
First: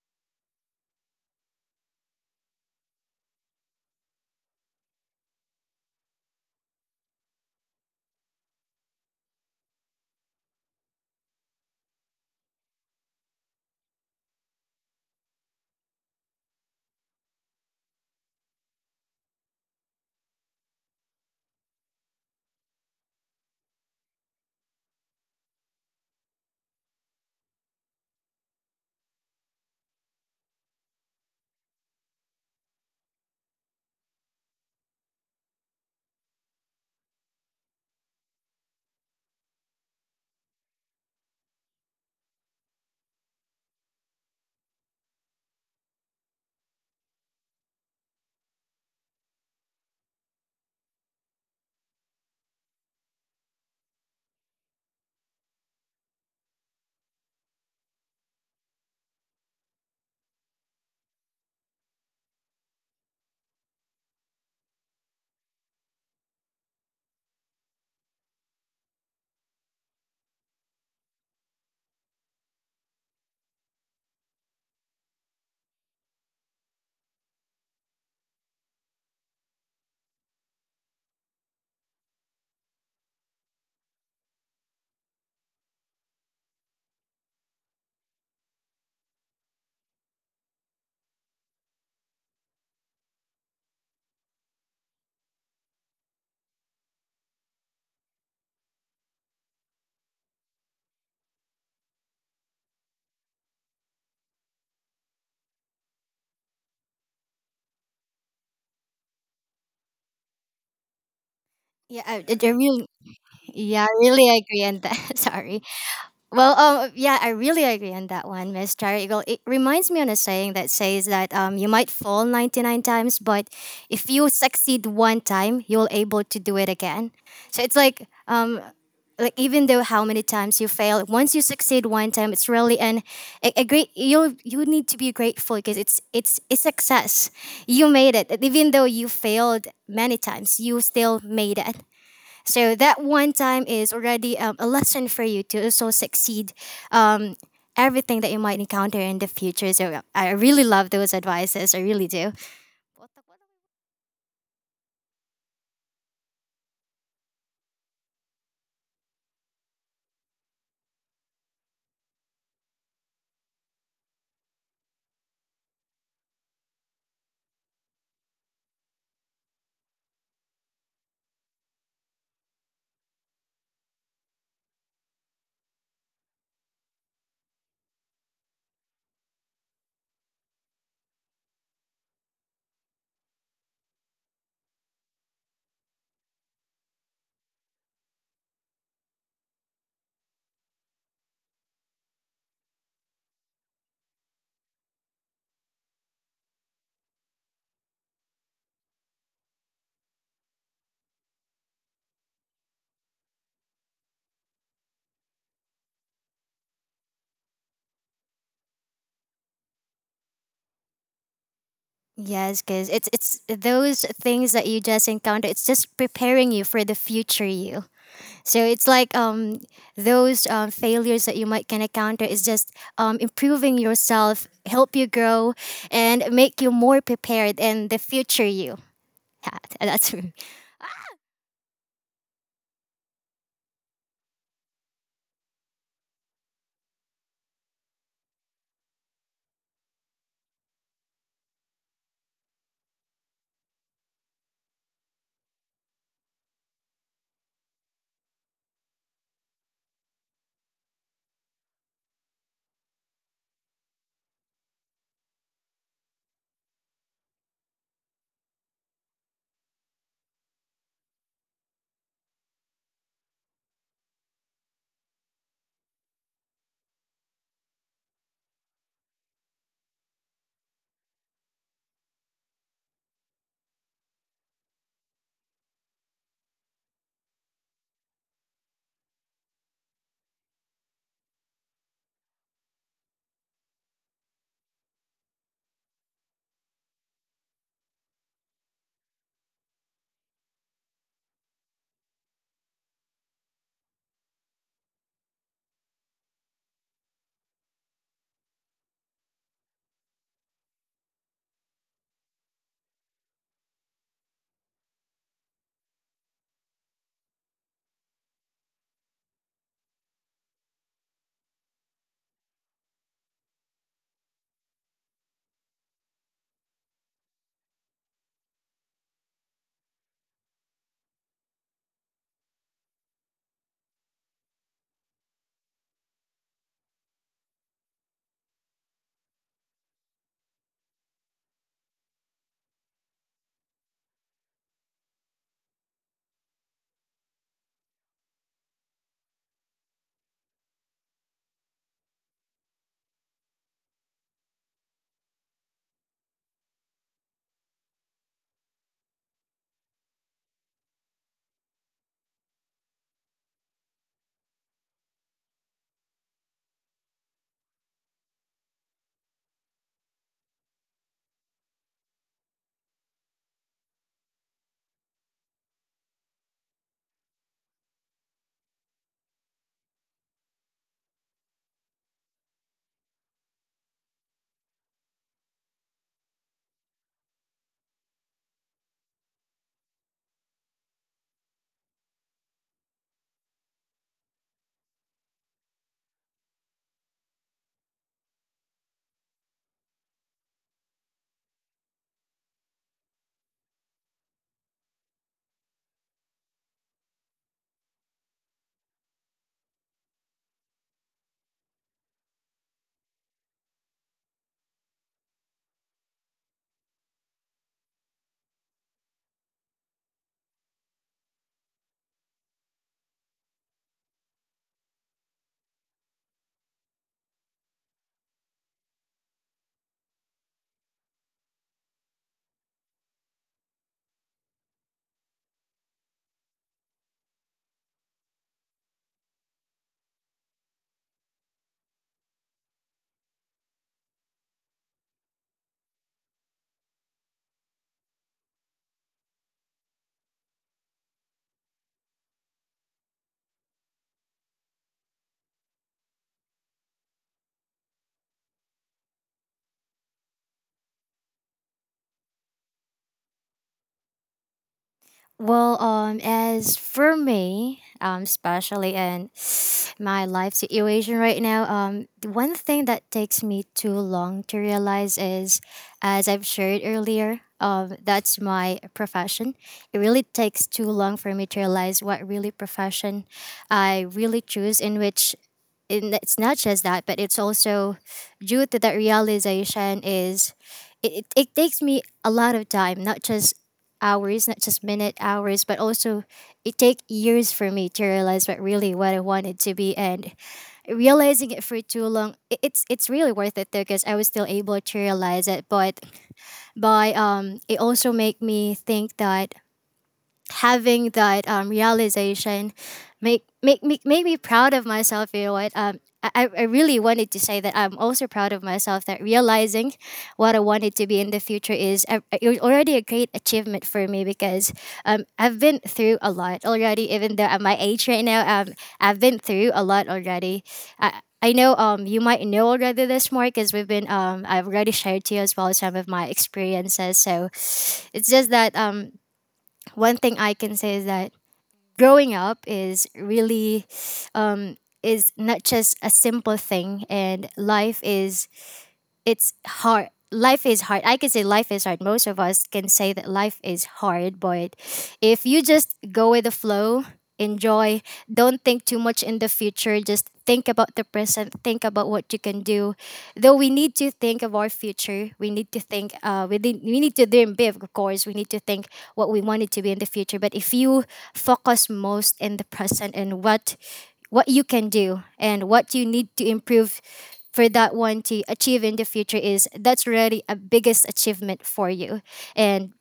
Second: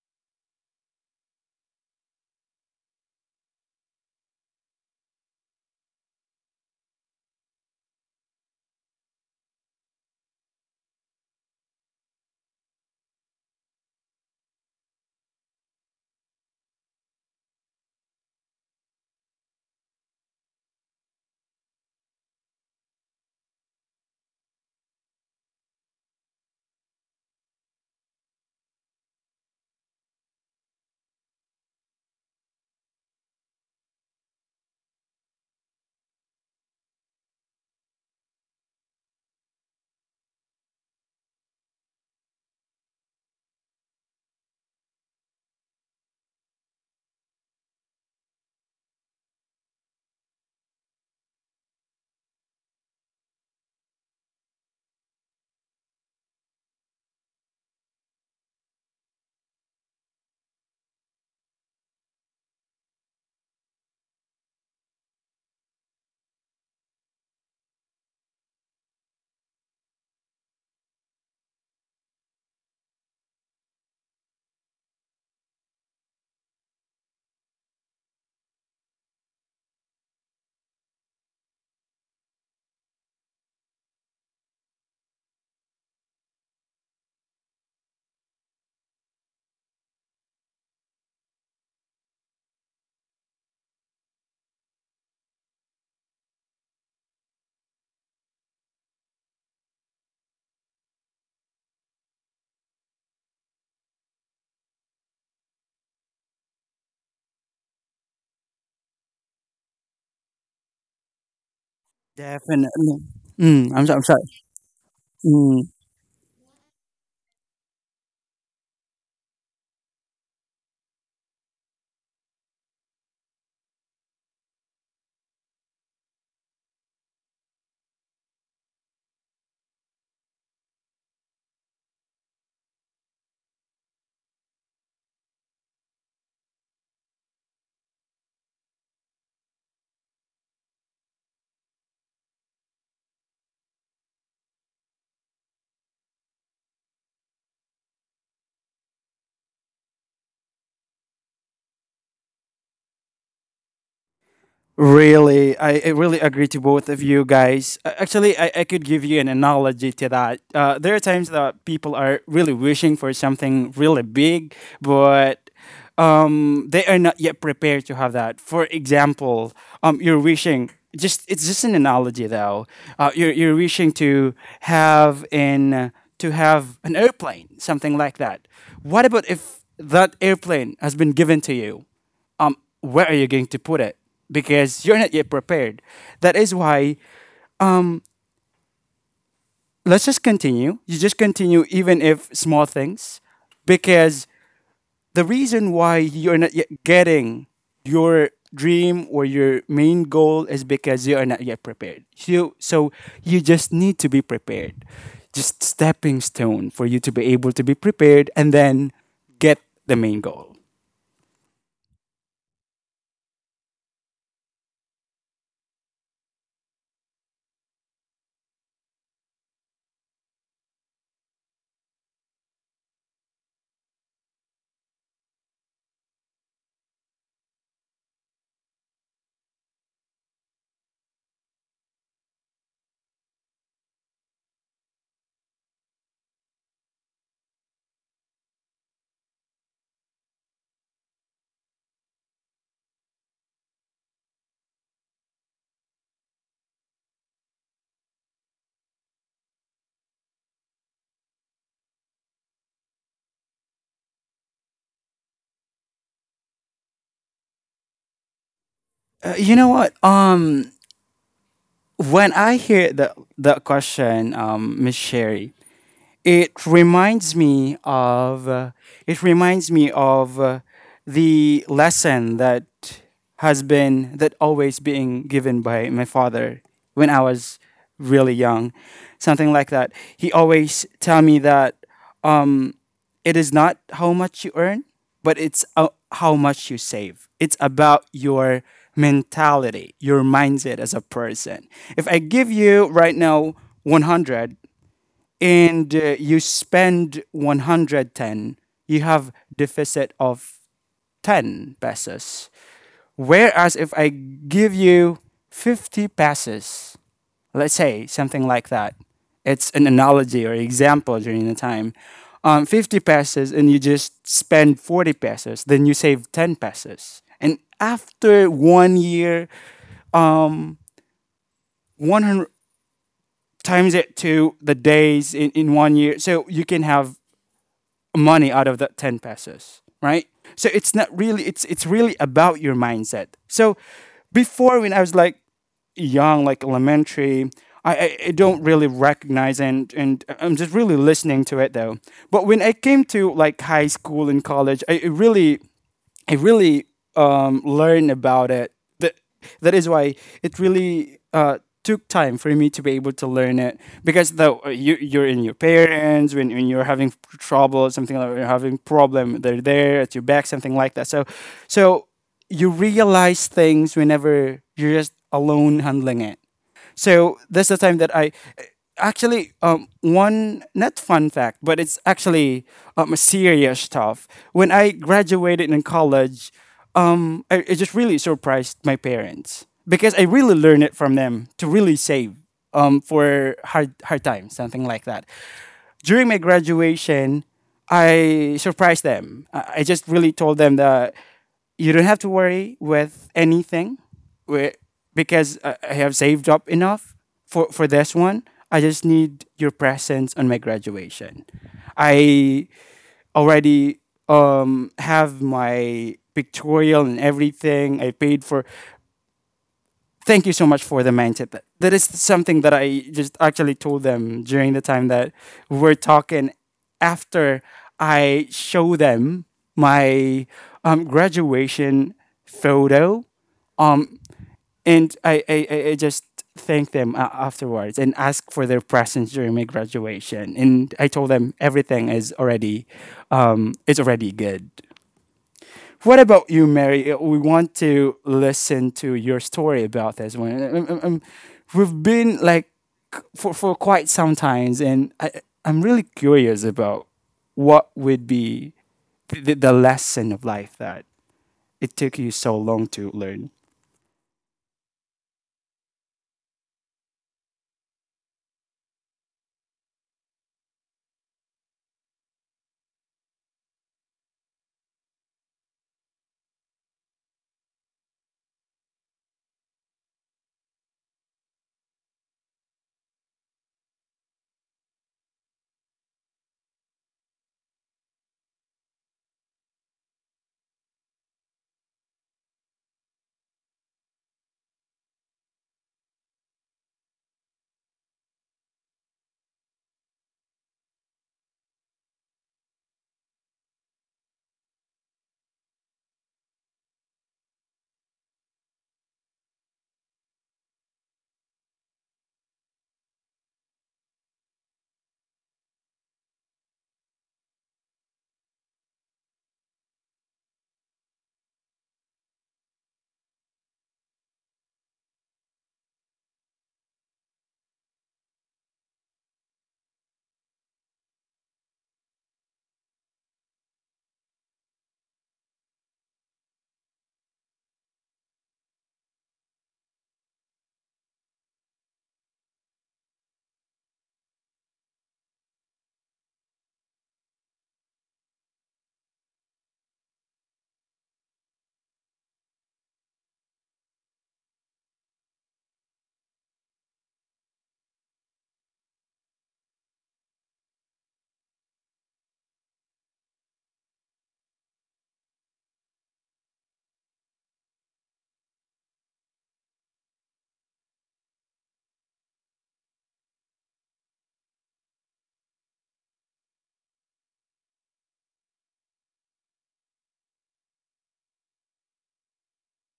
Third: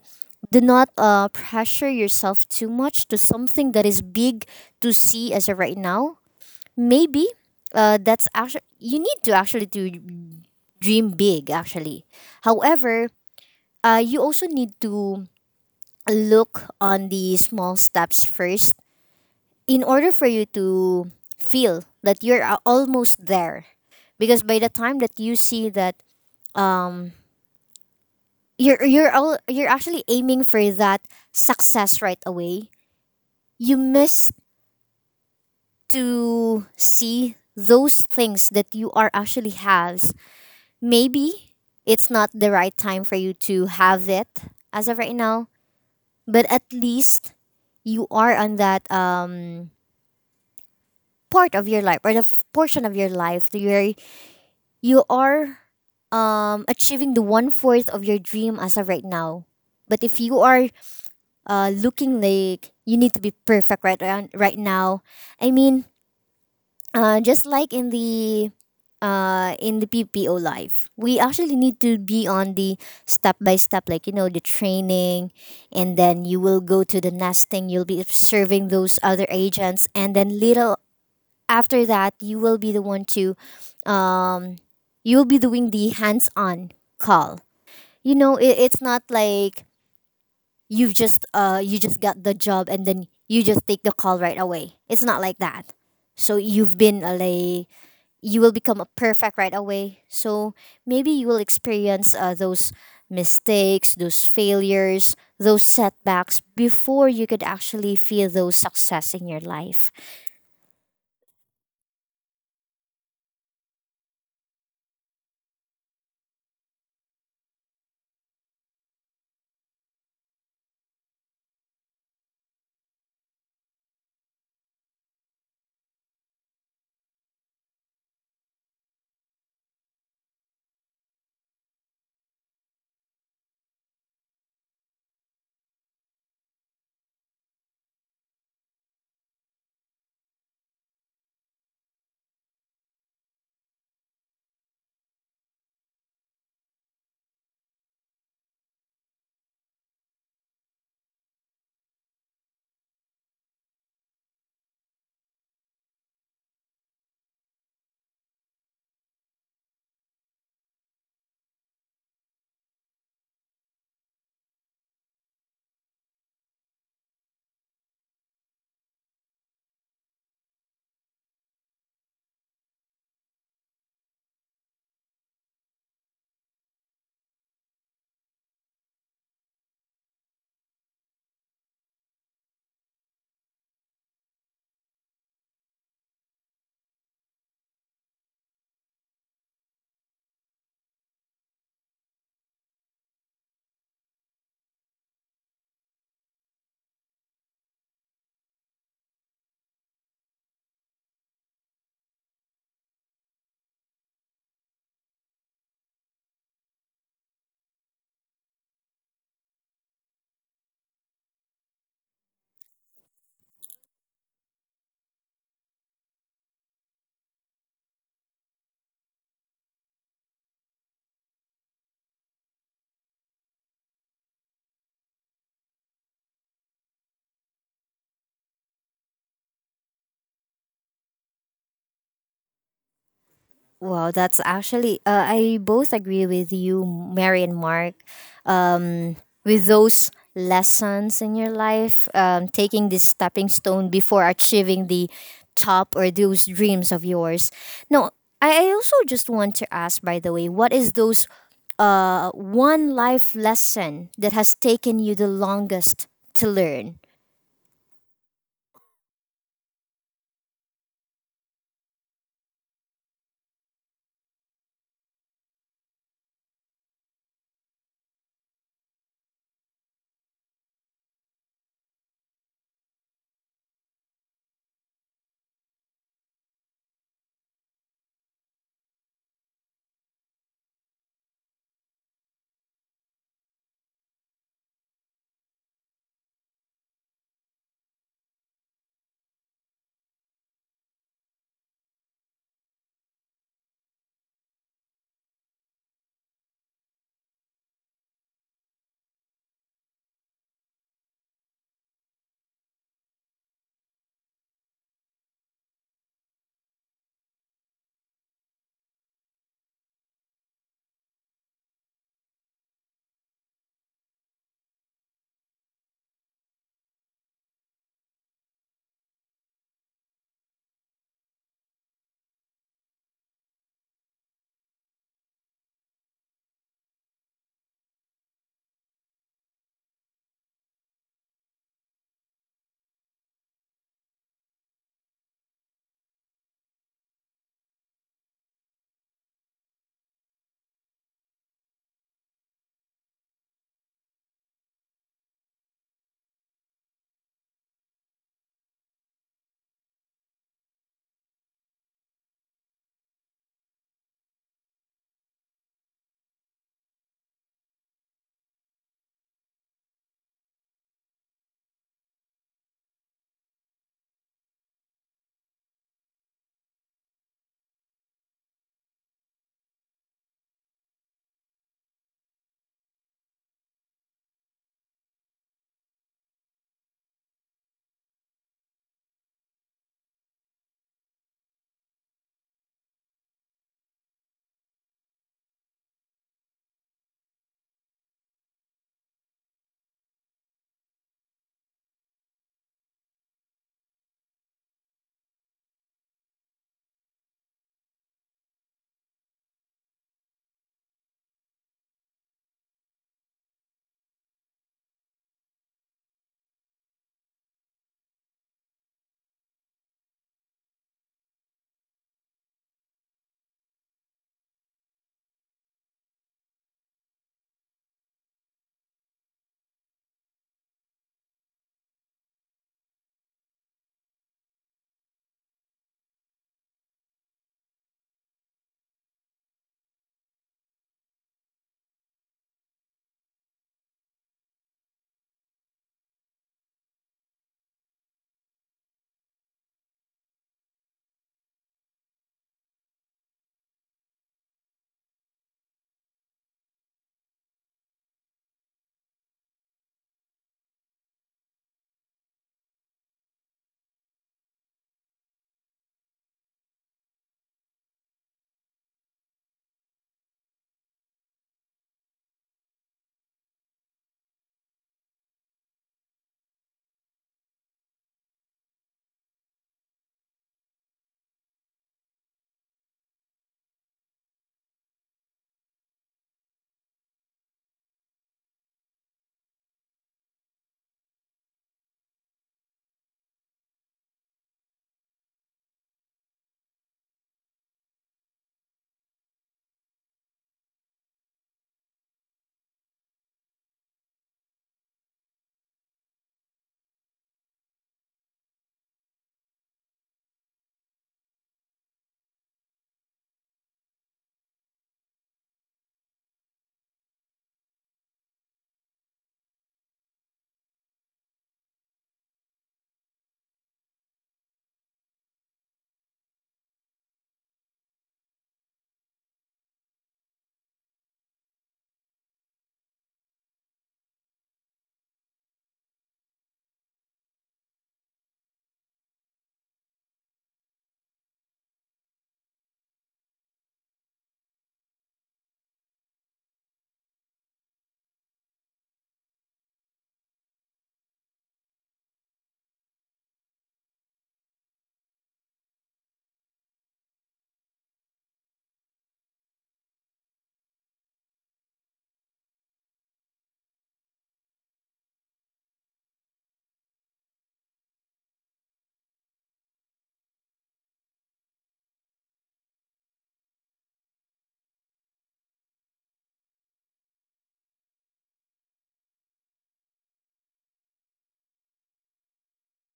[SPEAKER 1] do not pressure yourself too much to something that is big to see as of right now. Maybe that's actually, you need to actually to dream big actually. However, you also need to look on the small steps first in order for you to feel that almost there because by the time that you see that um you're actually aiming for that success right away you miss to see those things that you are actually has maybe it's not the right time for you to have it as of right now, but at least you are on that part of your life or the portion of your life that you're you are achieving the one fourth of your dream as of right now. But if you are looking like you need to be perfect right around, right now, I mean, just like in the PPO life, we actually need to be on the step by step, like you know, the training, and then you will go to the nesting. You'll be observing those other agents, and then little after that you will be the one to um you'll be doing the hands-on call. It's not like you've just you just got the job and then you just take the call right away. It's not like that. So you've been a like you will become a perfect right away. So maybe you will experience those mistakes, those failures, those setbacks before you could actually feel those success in your life.
[SPEAKER 3] Yeah, I really,
[SPEAKER 2] Definitely.
[SPEAKER 3] yeah, I
[SPEAKER 2] I'm sorry.
[SPEAKER 3] really agree on that. (laughs) Sorry.
[SPEAKER 2] Mm.
[SPEAKER 3] Well, yeah, I really agree on that one, Miss Cherry Eagle. It reminds me on a saying that says that you might fall 99 times, but if you succeed one time, you'll able to do it again. So it's like even though how many times you fail, once you succeed one time, it's really an a great. You need to be grateful because it's a success. You made it, even though you failed many times, you still made it. So that one time is already a lesson for you to also succeed um, everything that you might encounter in the future. So I really love those advices. I really do.
[SPEAKER 2] Really, I really agree to both of you guys. Actually, I could give you an analogy to that. There are times that people are really wishing for something really big, but they are not yet prepared to have that. For example, you're wishing, just it's just an analogy though. You're wishing have an to have an airplane, something like that. What about if that airplane has been given to you? um, where are you going to put it? Because you're not yet prepared. That is why let's just continue. You just continue, even if small things, because the reason why you're not yet getting your dream or your main goal is because you are not yet prepared. So you just need to be prepared. Just stepping stone for you to be able to be prepared and then get the main goal.
[SPEAKER 3] Yes, because it's those things that you just encounter. It's just preparing you for the future you. So it's like those failures that you might can encounter is just improving yourself, help you grow, and make you more prepared in the future you. Yeah, (laughs) that's
[SPEAKER 1] Wow, that's actually I both agree with you, Mary and Mark. Um, with those lessons in your life, taking this stepping stone before achieving the top or those dreams of yours. No, I also just want to ask, by the way, what is those one life lesson that has taken you the longest to learn?
[SPEAKER 2] You know what? When I hear the question, Miss Sherry, it reminds me of uh, it reminds me of the lesson that has been that always being given by my father when I was really young, something like that. He always tell me that um, it is not how much you earn, but it's how much you save. It's about your mentality, your mindset as a person. If I give you right now 100, and you spend 110, you have deficit of 10 pesos. Whereas if I give you 50 pesos, let's say something like that, it's an analogy or example during the time, 50 pesos and you just spend 40 pesos, then you save 10 pesos. And after 1 year, 100 times it to the days in 1 year, so you can have money out of that 10 pesos, right? So it's not really, it's really about your mindset. So before when I was like young, like elementary, I don't really recognize, and I'm just really listening to it though. But when I came to like high school and college, I really learned about it. That that is why it really took time for me to be able to learn it, because though you're in your parents when you're having trouble, something like you're having problem, they're there at your back, something like that. So you realize things whenever you're just alone handling it. So that's the time that I actually, one not fun fact, but it's actually serious stuff. When I graduated in college, it just really surprised my parents because I really learned it from them to really save for hard times, something like that. During my graduation, I surprised them. I just really told them that you don't have to worry with anything where, because I have saved up enough for this one. I just need your presence on my graduation. I already have my pictorial and everything. I paid for. Thank you so much for the mindset. That is something that I just actually told them during the time that we're talking, after I show them my graduation photo. Um, and I just thank them afterwards and ask for their presence during my graduation. And I told them everything is already, it's already good. What about you, Mary? We want to listen to your story about this one. We've been like for quite some times, and I'm really curious about what would be the lesson of life that it took you so long to learn.
[SPEAKER 3] well, as for me, especially in (sighs) my life situation right now, the one thing that takes me too long to realize is, as I've shared earlier, that's my profession. It really takes too long for me to realize what really profession I really choose, in which and it's not just that, but it's also due to that realization is it takes me a lot of time, not just hours, not just minute hours, but also it take years for me to realize what really what I wanted to be and realizing it for too long it's really worth it though because I was still able to realize it but by it also make me think that having that realization make me proud of myself. You know what, I really wanted to say that I'm also proud of myself that realizing what I wanted to be in the future is already a great achievement for me because I've been through a lot already even though at my age right now I've been through a lot already. I know, you might know already this more because we've been I've already shared to you as well some of my experiences so it's just that one thing I can say is that growing up is really um, is not just a simple thing, and life is it's hard. Life is hard. I can say life is hard. Most of us can say that life is hard, but if you just go with the flow, enjoy, don't think too much in the future, just think about the present, think about what you can do. Though we need to think of our future, we need to think, we need to dream big, of course, we need to think what we want it to be in the future. But if you focus most in the present and what you can do and what you need to improve for that one to achieve in the future is that's really a biggest achievement for you and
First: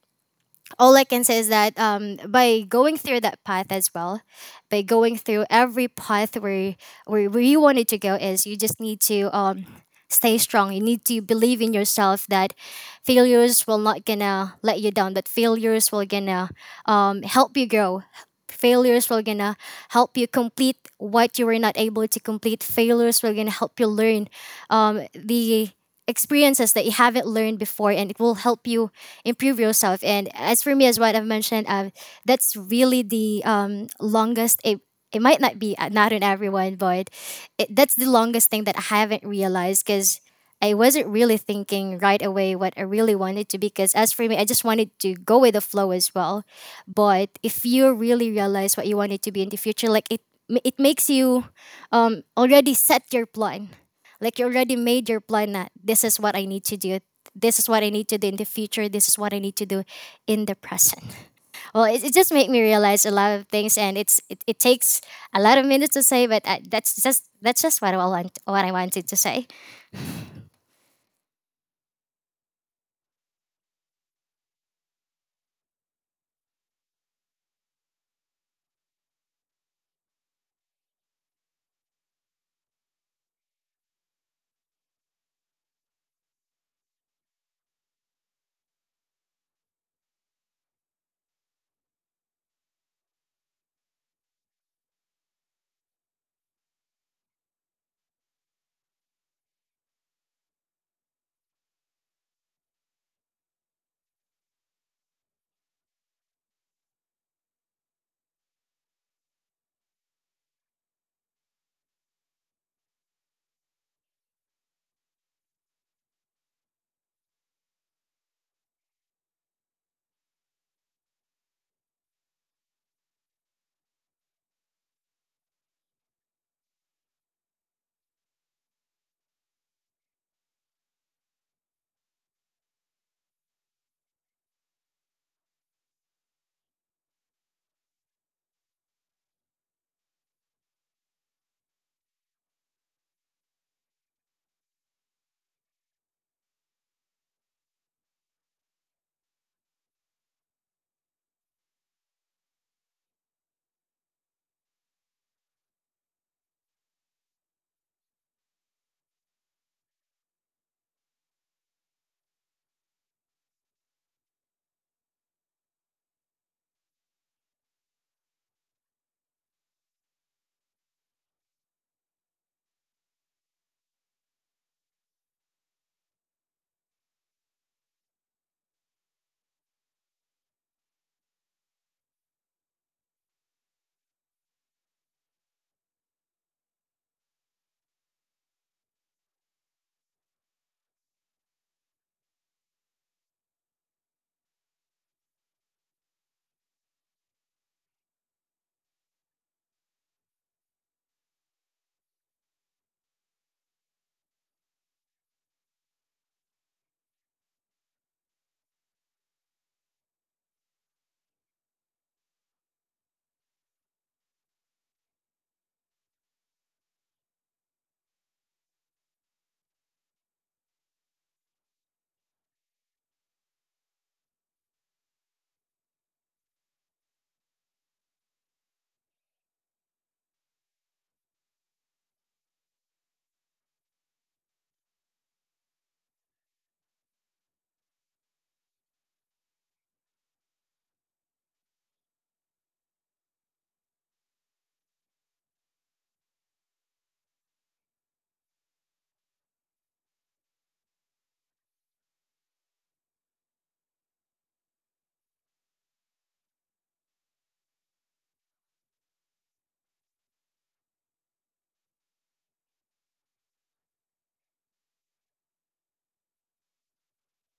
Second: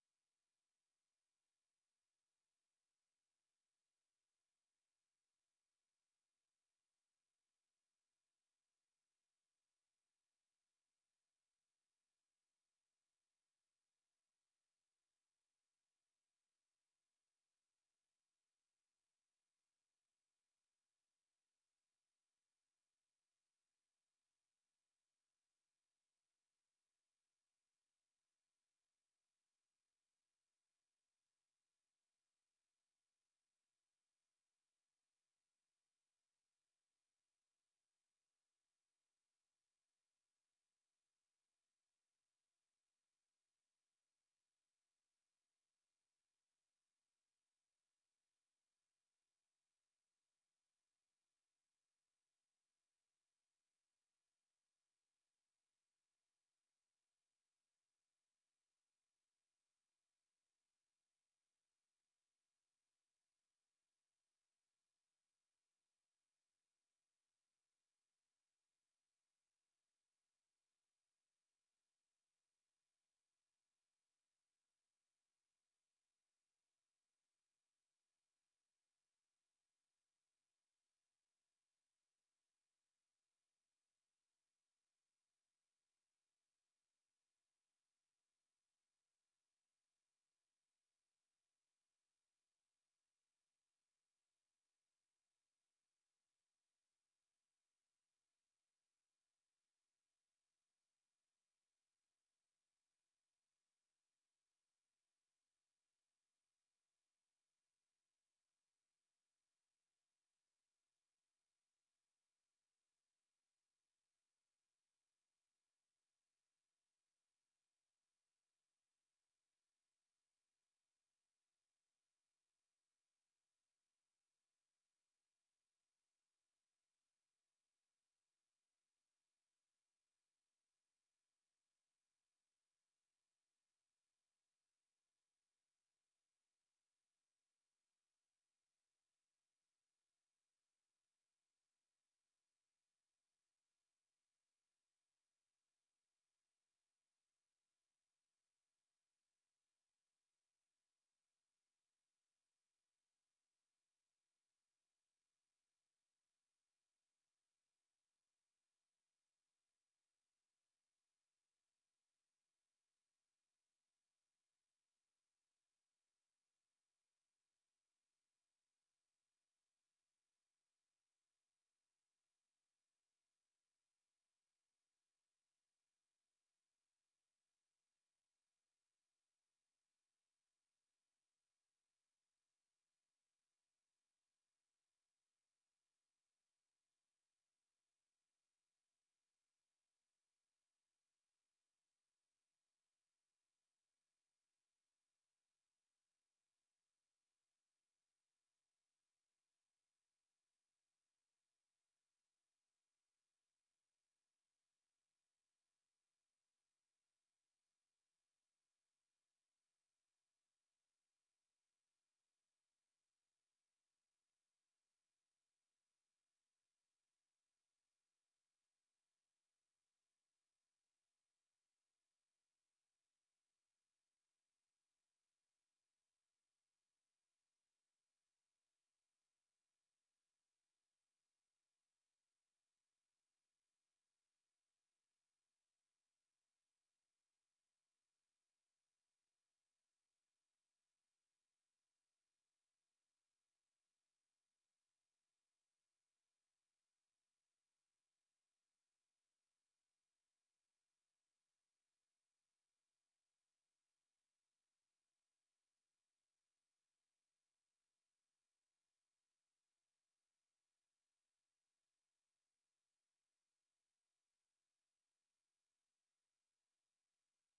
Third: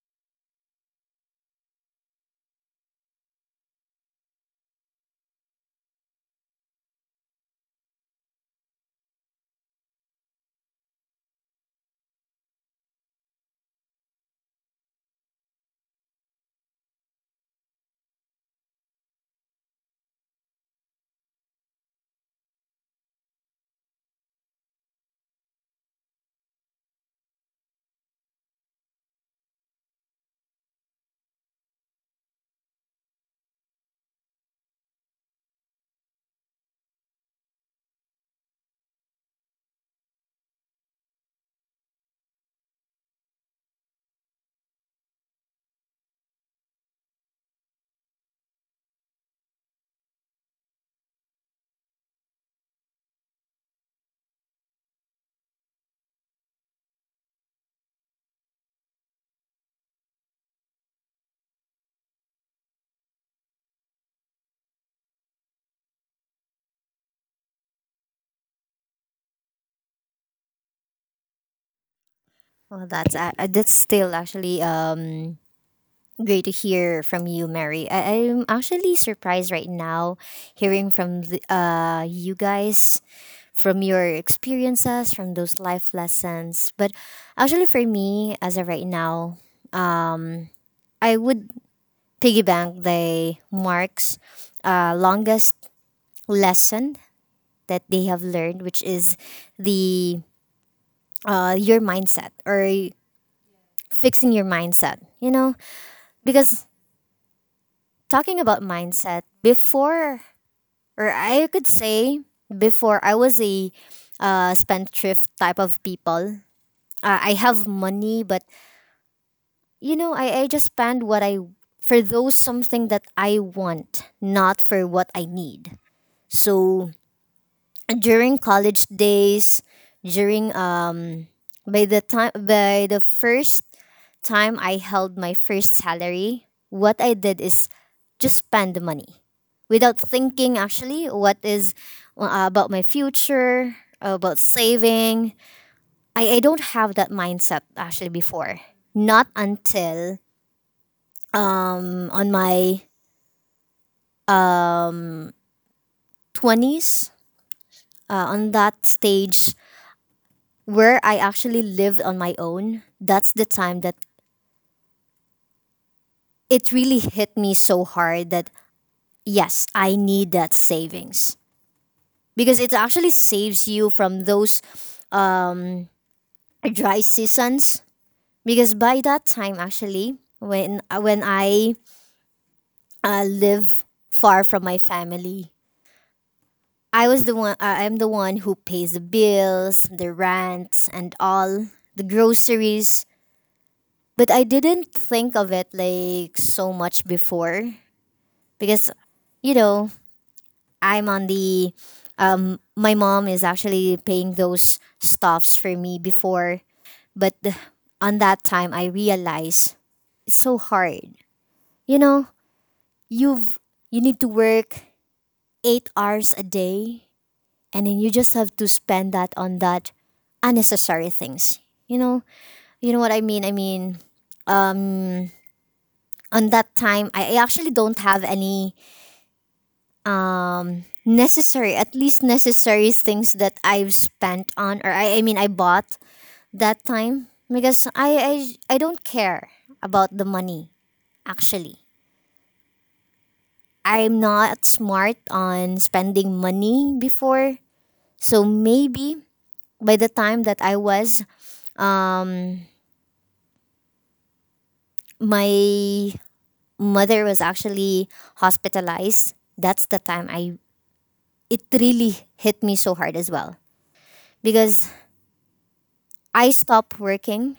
[SPEAKER 3] all I can say is that by going through that path as well, by going through every path where you wanted to go is you just need to stay strong. You need to believe in yourself that failures will not gonna let you down. That failures will gonna help you grow. Failures will gonna help you complete what you were not able to complete. Failures will gonna help you learn the experiences that you haven't learned before and it will help you improve yourself. And as for me, as what I've mentioned, that's really the longest, it might not be not in everyone, but that's the longest thing that I haven't realized, because I wasn't really thinking right away what I really wanted to be, because as for me I just wanted to go with the flow as well. But if you really realize what you wanted to be in the future, like it makes you already set your plan, like you already made your plan that this is what I need to do. This is what I need to do in the future. This is what I need to do in the present. Well, it just made me realize a lot of things, and it takes a lot of minutes to say, but that's just what I want what I wanted to say.
[SPEAKER 1] Well, that's still actually great to hear from you, Mary. I'm actually surprised right now hearing from the, you guys, from your experiences, from those life lessons. But actually, for me, as of right now, um, I would piggyback the Mark's longest lesson that they have learned, which is the your mindset or fixing your mindset. You know, because talking about mindset before, or I could say before I was a spendthrift type of people. I have money, but you know, I just spend what I for those something that I want, not for what I need. So during college days, during by the time, by the first time I held my first salary, what I did is just spend the money without thinking actually what is about my future, about saving. I don't have that mindset actually before. Not until on my 20s, on that stage where I actually lived on my own. That's the time that it really hit me so hard that yes, I need that savings, because it actually saves you from those um, dry seasons. Because by that time, actually, when I live far from my family, I was the one. I'm the one who pays the bills, the rents, and all the groceries. But I didn't think of it like so much before because, you know, I'm on the. My mom is actually paying those stuffs for me before. But th- on that time, I realized it's so hard. You know, you've you need to work 8 hours a day, and then you just have to spend that on that unnecessary things. You know, you know what I mean. I mean, um, on that time, I actually don't have any necessary, at least necessary things that I've spent on, or I mean, I bought that time because I don't care about the money actually. I'm not smart on spending money before. So maybe by the time that I was, um, my mother was actually hospitalized. That's the time I it really hit me so hard as well because I stopped working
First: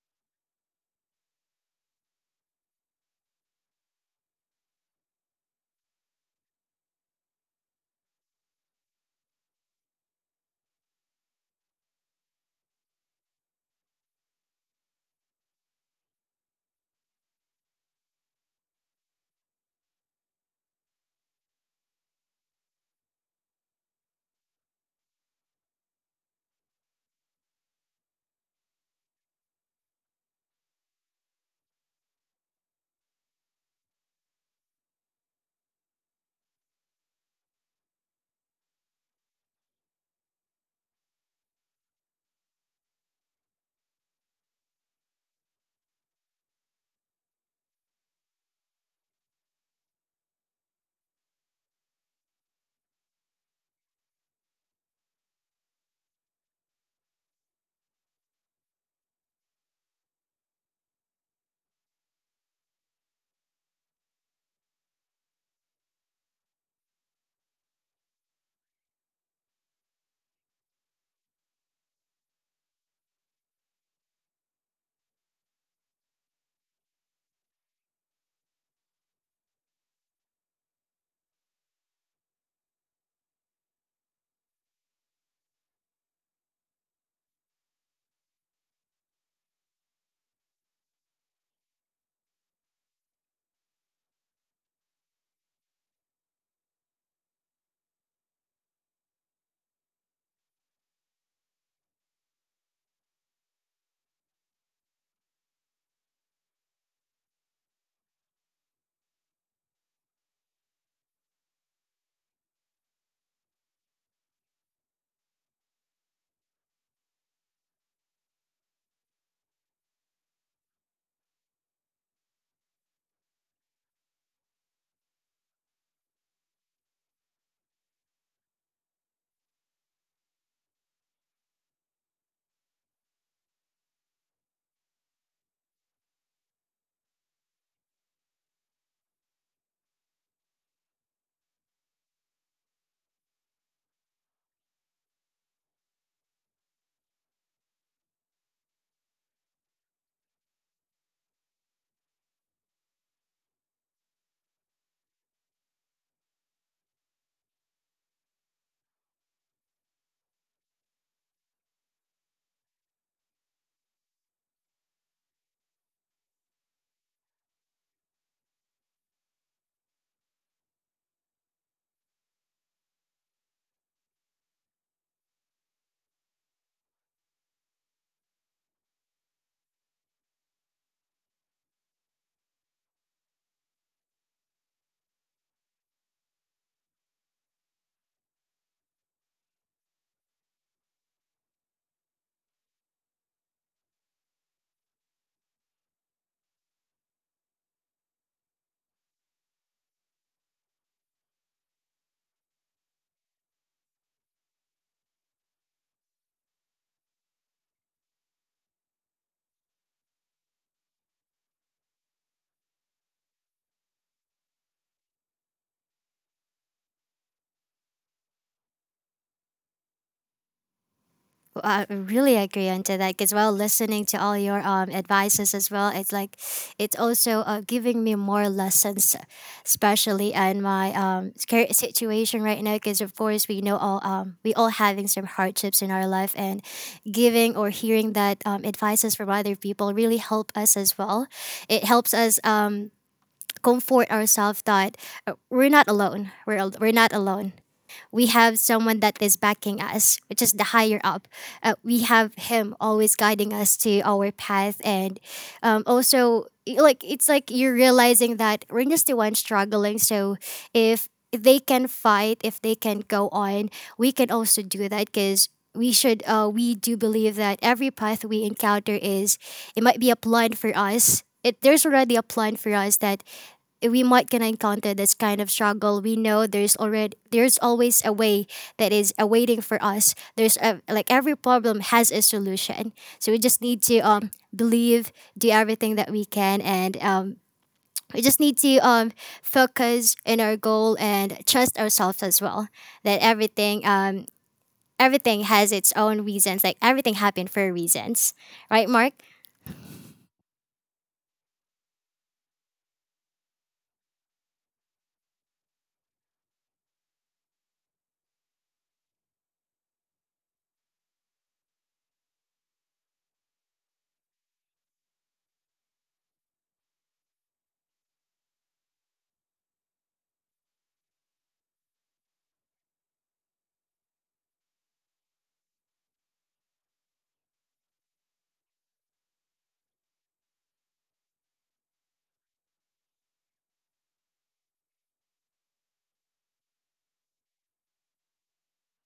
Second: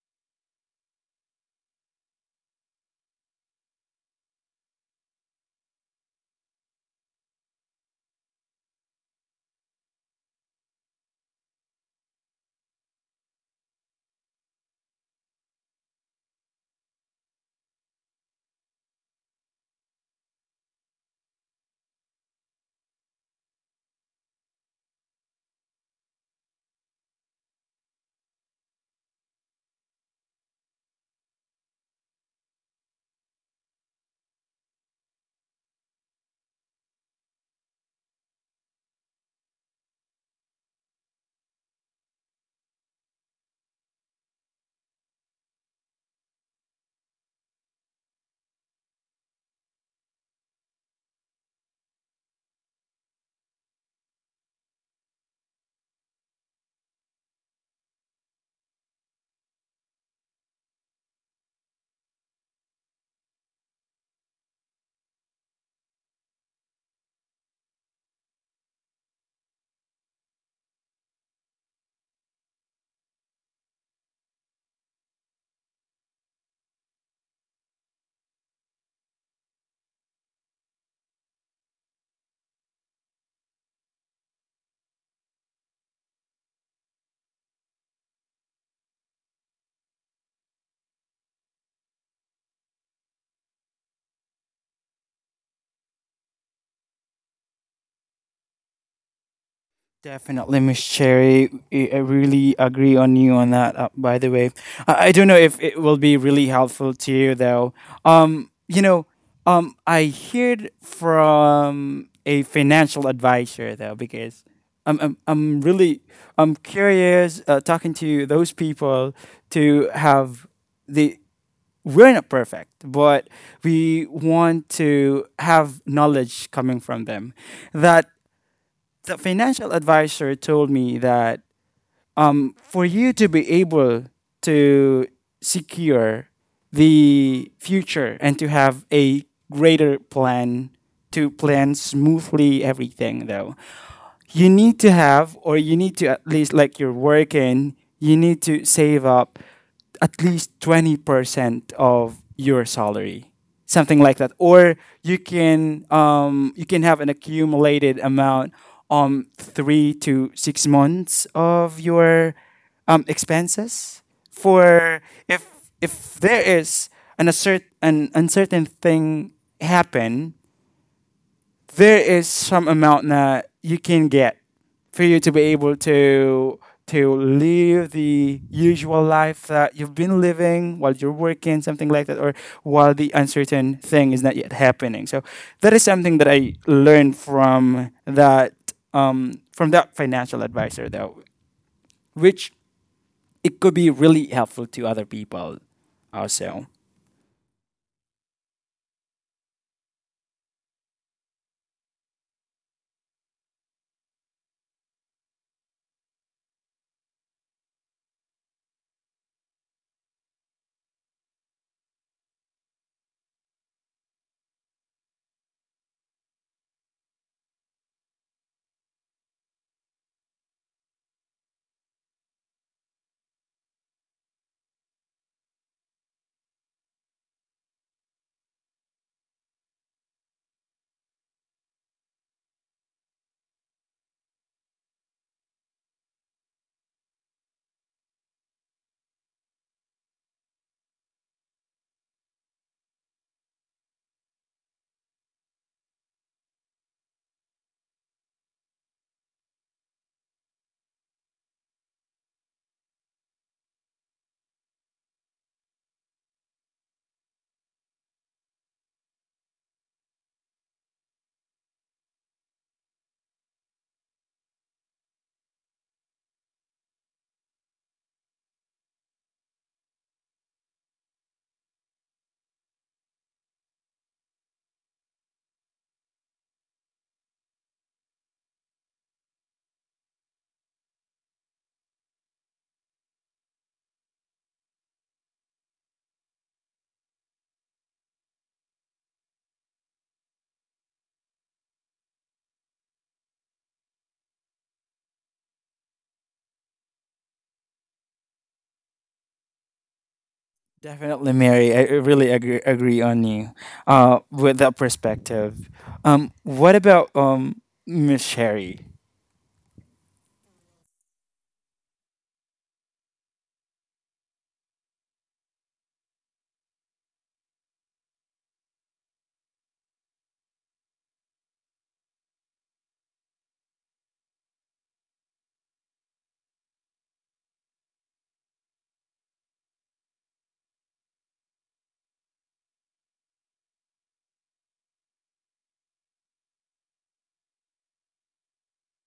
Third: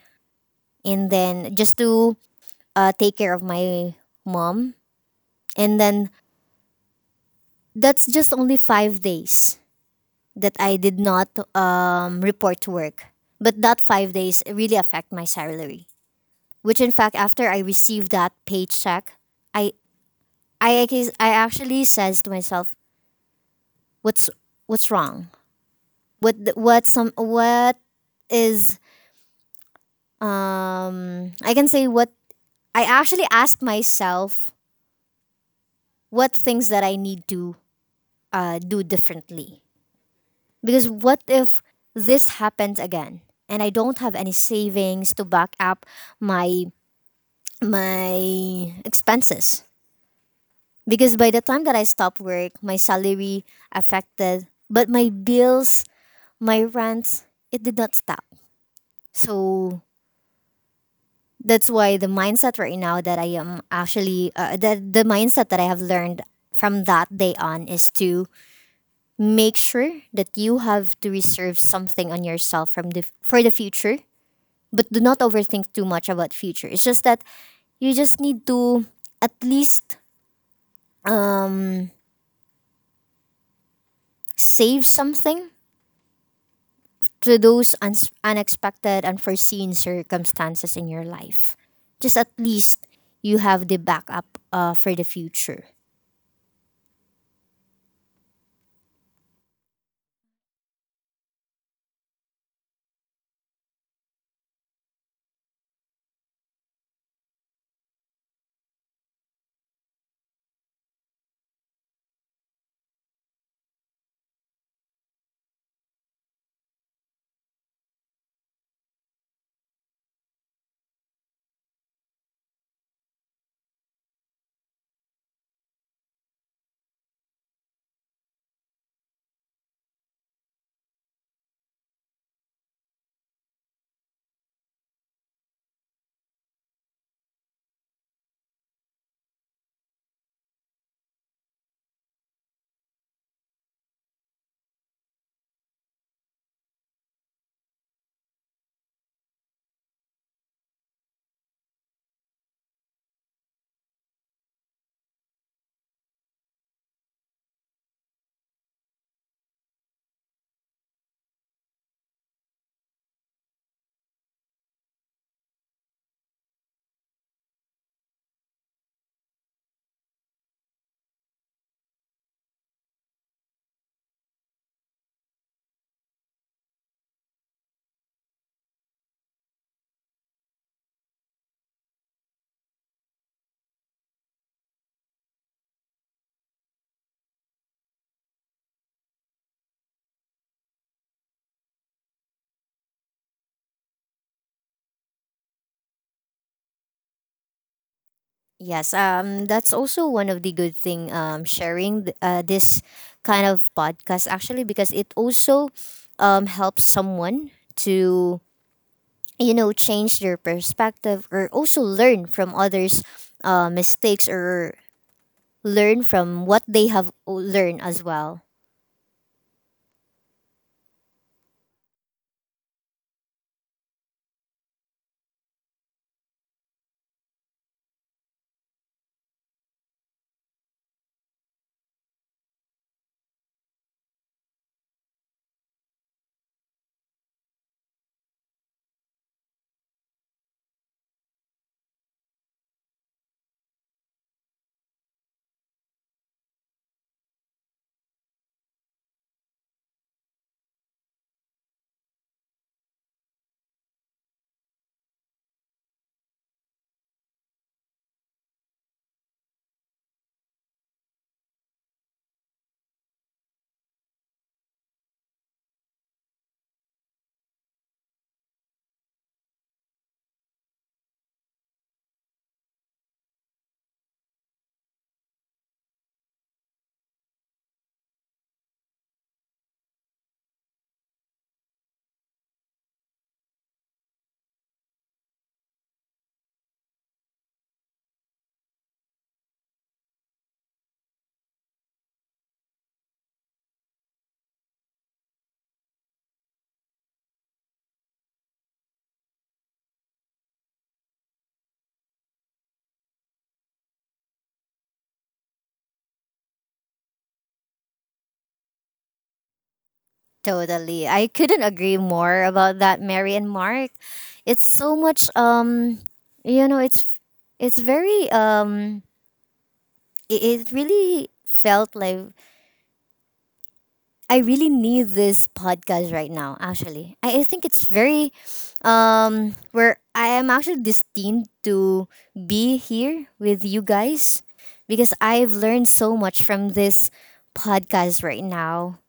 [SPEAKER 1] and then just to take care of my mom, and then that's just only 5 days that I did not report to work. But that 5 days really affect my salary. Which in fact, after I received that paycheck, I I actually says to myself, what's what's wrong? What is I can say what I actually asked myself what things that I need to do differently, because what if this happens again and I don't have any savings to back up my my expenses? Because by the time that I stopped work, my salary affected, but my bills, my rents, it did not stop. So that's why the mindset right now that I am actually the mindset that I have learned from that day on is to make sure that you have to reserve something on yourself from the for the future, but do not overthink too much about future. It's just that you just need to at least uh, save something to those uns unexpected, unforeseen circumstances in your life. Just at least you have the backup for the future.
[SPEAKER 2] Definitely, Miss Cherry. I really agree on you on that. By the way, I don't know if it will be really helpful to you though. You know, I heard from a financial advisor, though because I'm I'm, I'm really I'm curious, talking to those people to have the, we're not perfect, but we want to have knowledge coming from them, that the financial advisor told me that, for you to be able to secure the future and to have a greater plan, to plan smoothly everything, though you need to have, or you need to at least, like, you're working, you need to save up at least 20% of your salary, something like that, or you can have an accumulated amount, 3 to 6 months of your expenses, for if if there is an, an uncertain thing happen, there is some amount that you can get for you to be able to live the usual life that you've been living while you're working, something like that, or while the uncertain thing is not yet happening. So that is something that I learned from that financial advisor, though, which it could be really helpful to other people also.
[SPEAKER 1] Yes, that's also one of the good thing, sharing this kind of podcast, actually, because it also helps someone to you know change their perspective or also learn from others' mistakes, or learn from what they have learned as well.
[SPEAKER 3] Well, I really agree on to that as well. Listening to all your advices as well, it's like it's also giving me more lessons, especially in my current situation right now. Because of course we know all we all having some hardships in our life, and giving or hearing that advices from other people really help us as well. It helps us comfort ourselves that we're not alone. We're not alone, we have someone that is backing us, which is the higher up. We have him always guiding us to our path, and also like it's like you're realizing that we're just the one struggling. So if they can fight, if they can go on, we can also do that because. We should. We do believe that every path we encounter is, it might be a plan for us. It There's already a plan for us that we might gonna encounter this kind of struggle. We know there's always a way that is awaiting for us. There's a, like every problem has a solution, so we just need to believe, do everything that we can, and we just need to focus in our goal and trust ourselves as well, that everything has its own reasons, like everything happened for reasons, right, Mark?
[SPEAKER 2] Definitely, Mary. I really agree on you with that perspective. What about Miss Sherry?
[SPEAKER 1] Totally. I couldn't agree more about that, Mary and Mark. It's so much you know, it's very it really felt like I really need this podcast right now, actually. I think it's very where I am actually destined to be here with you guys, because I've learned so much from this podcast right now.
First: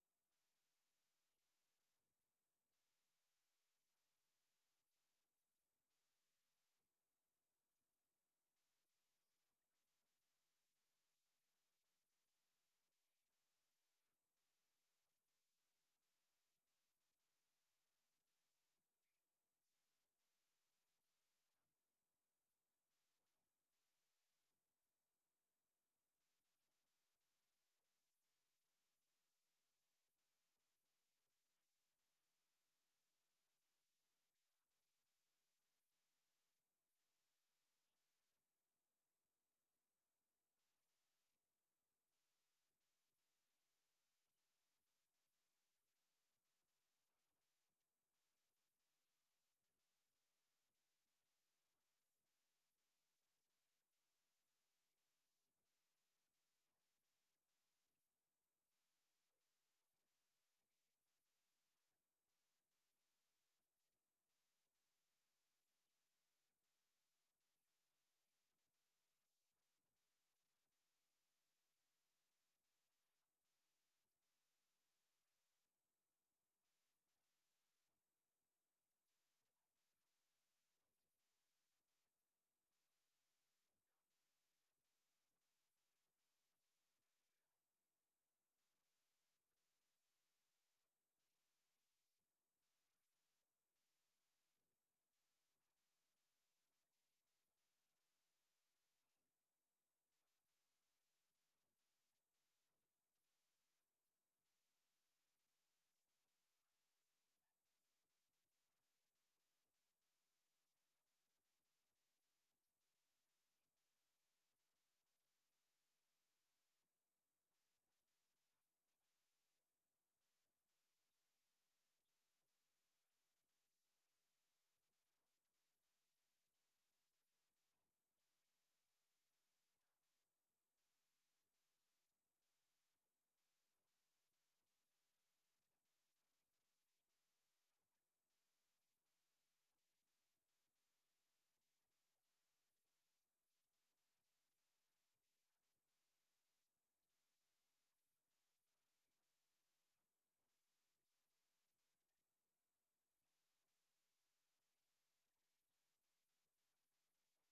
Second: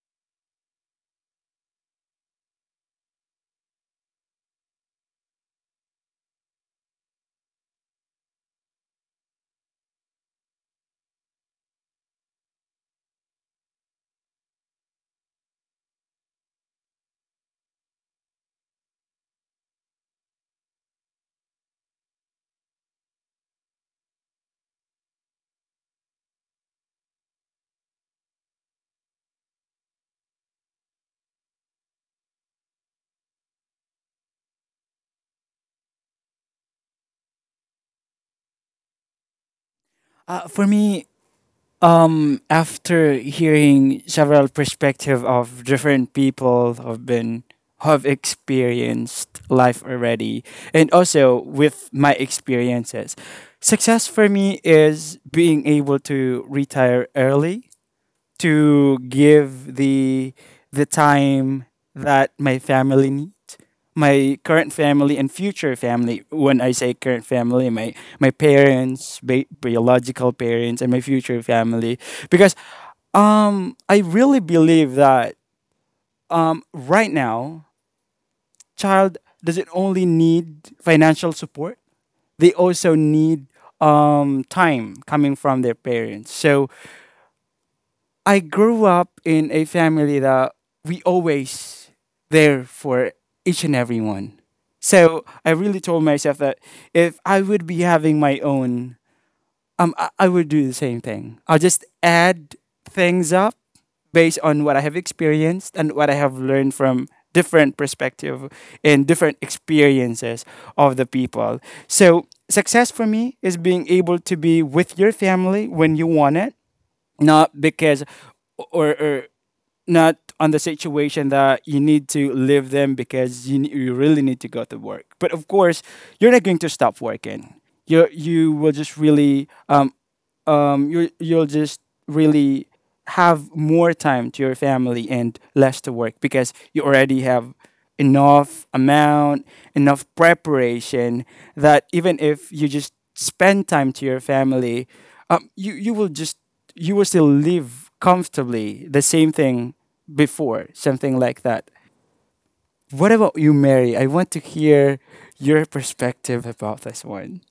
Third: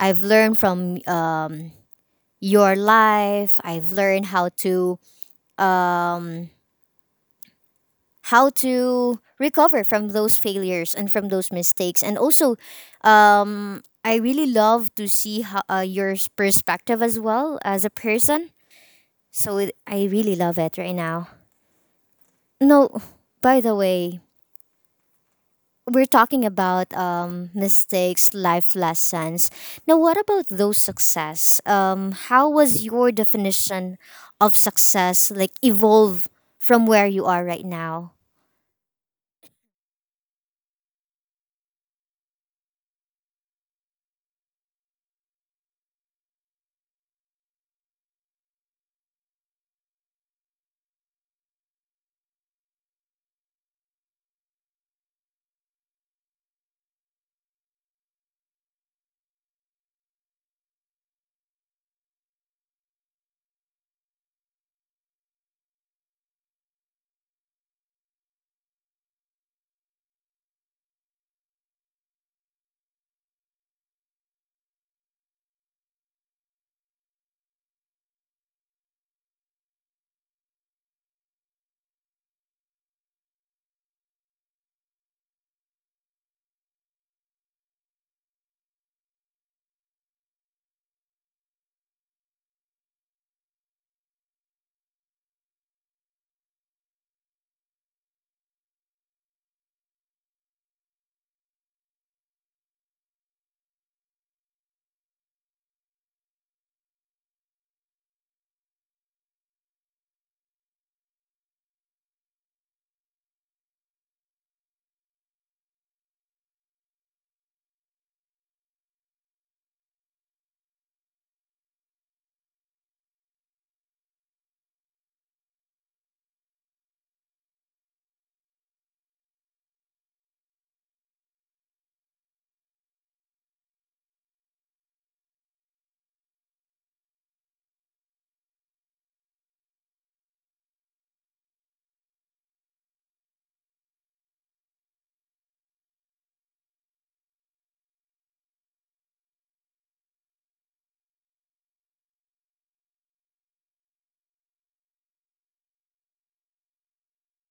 [SPEAKER 1] I've learned from your life. I've learned um how to recover from those failures and from those mistakes. And also I really love to see how, your perspective as well as a person. So it, I really love it right now. No, by the way, we're talking about mistakes, life lessons. Now, what about those success? How was your definition of success like evolve from where you are right now?
[SPEAKER 2] For me, after hearing several perspective of different people have experienced life already, and also with my experiences, success for me is being able to retire early to give the time that my family need, my current family and future family. When I say current family, my parents, biological parents, and my future family. Because I really believe that right now, child doesn't only need financial support, they also need time coming from their parents. So I grew up in a family that we always there for each and everyone. So I really told myself that if I would be having my own, I would do the same thing. I'll just add things up based on what I have experienced and what I have learned from different perspective and different experiences of the people. So success for me is being able to be with your family when you want it, not because, or not on the situation that you need to leave them, because you really need to go to work, but of course you're not going to stop working, you you will just really um, you'll just really have more time to your family and less to work, because you already have enough amount, enough preparation, that even if you just spend time to your family, um, you you will just you will still live comfortably the same thing before, something like that. What about you, Mary? I want to hear your perspective about this one.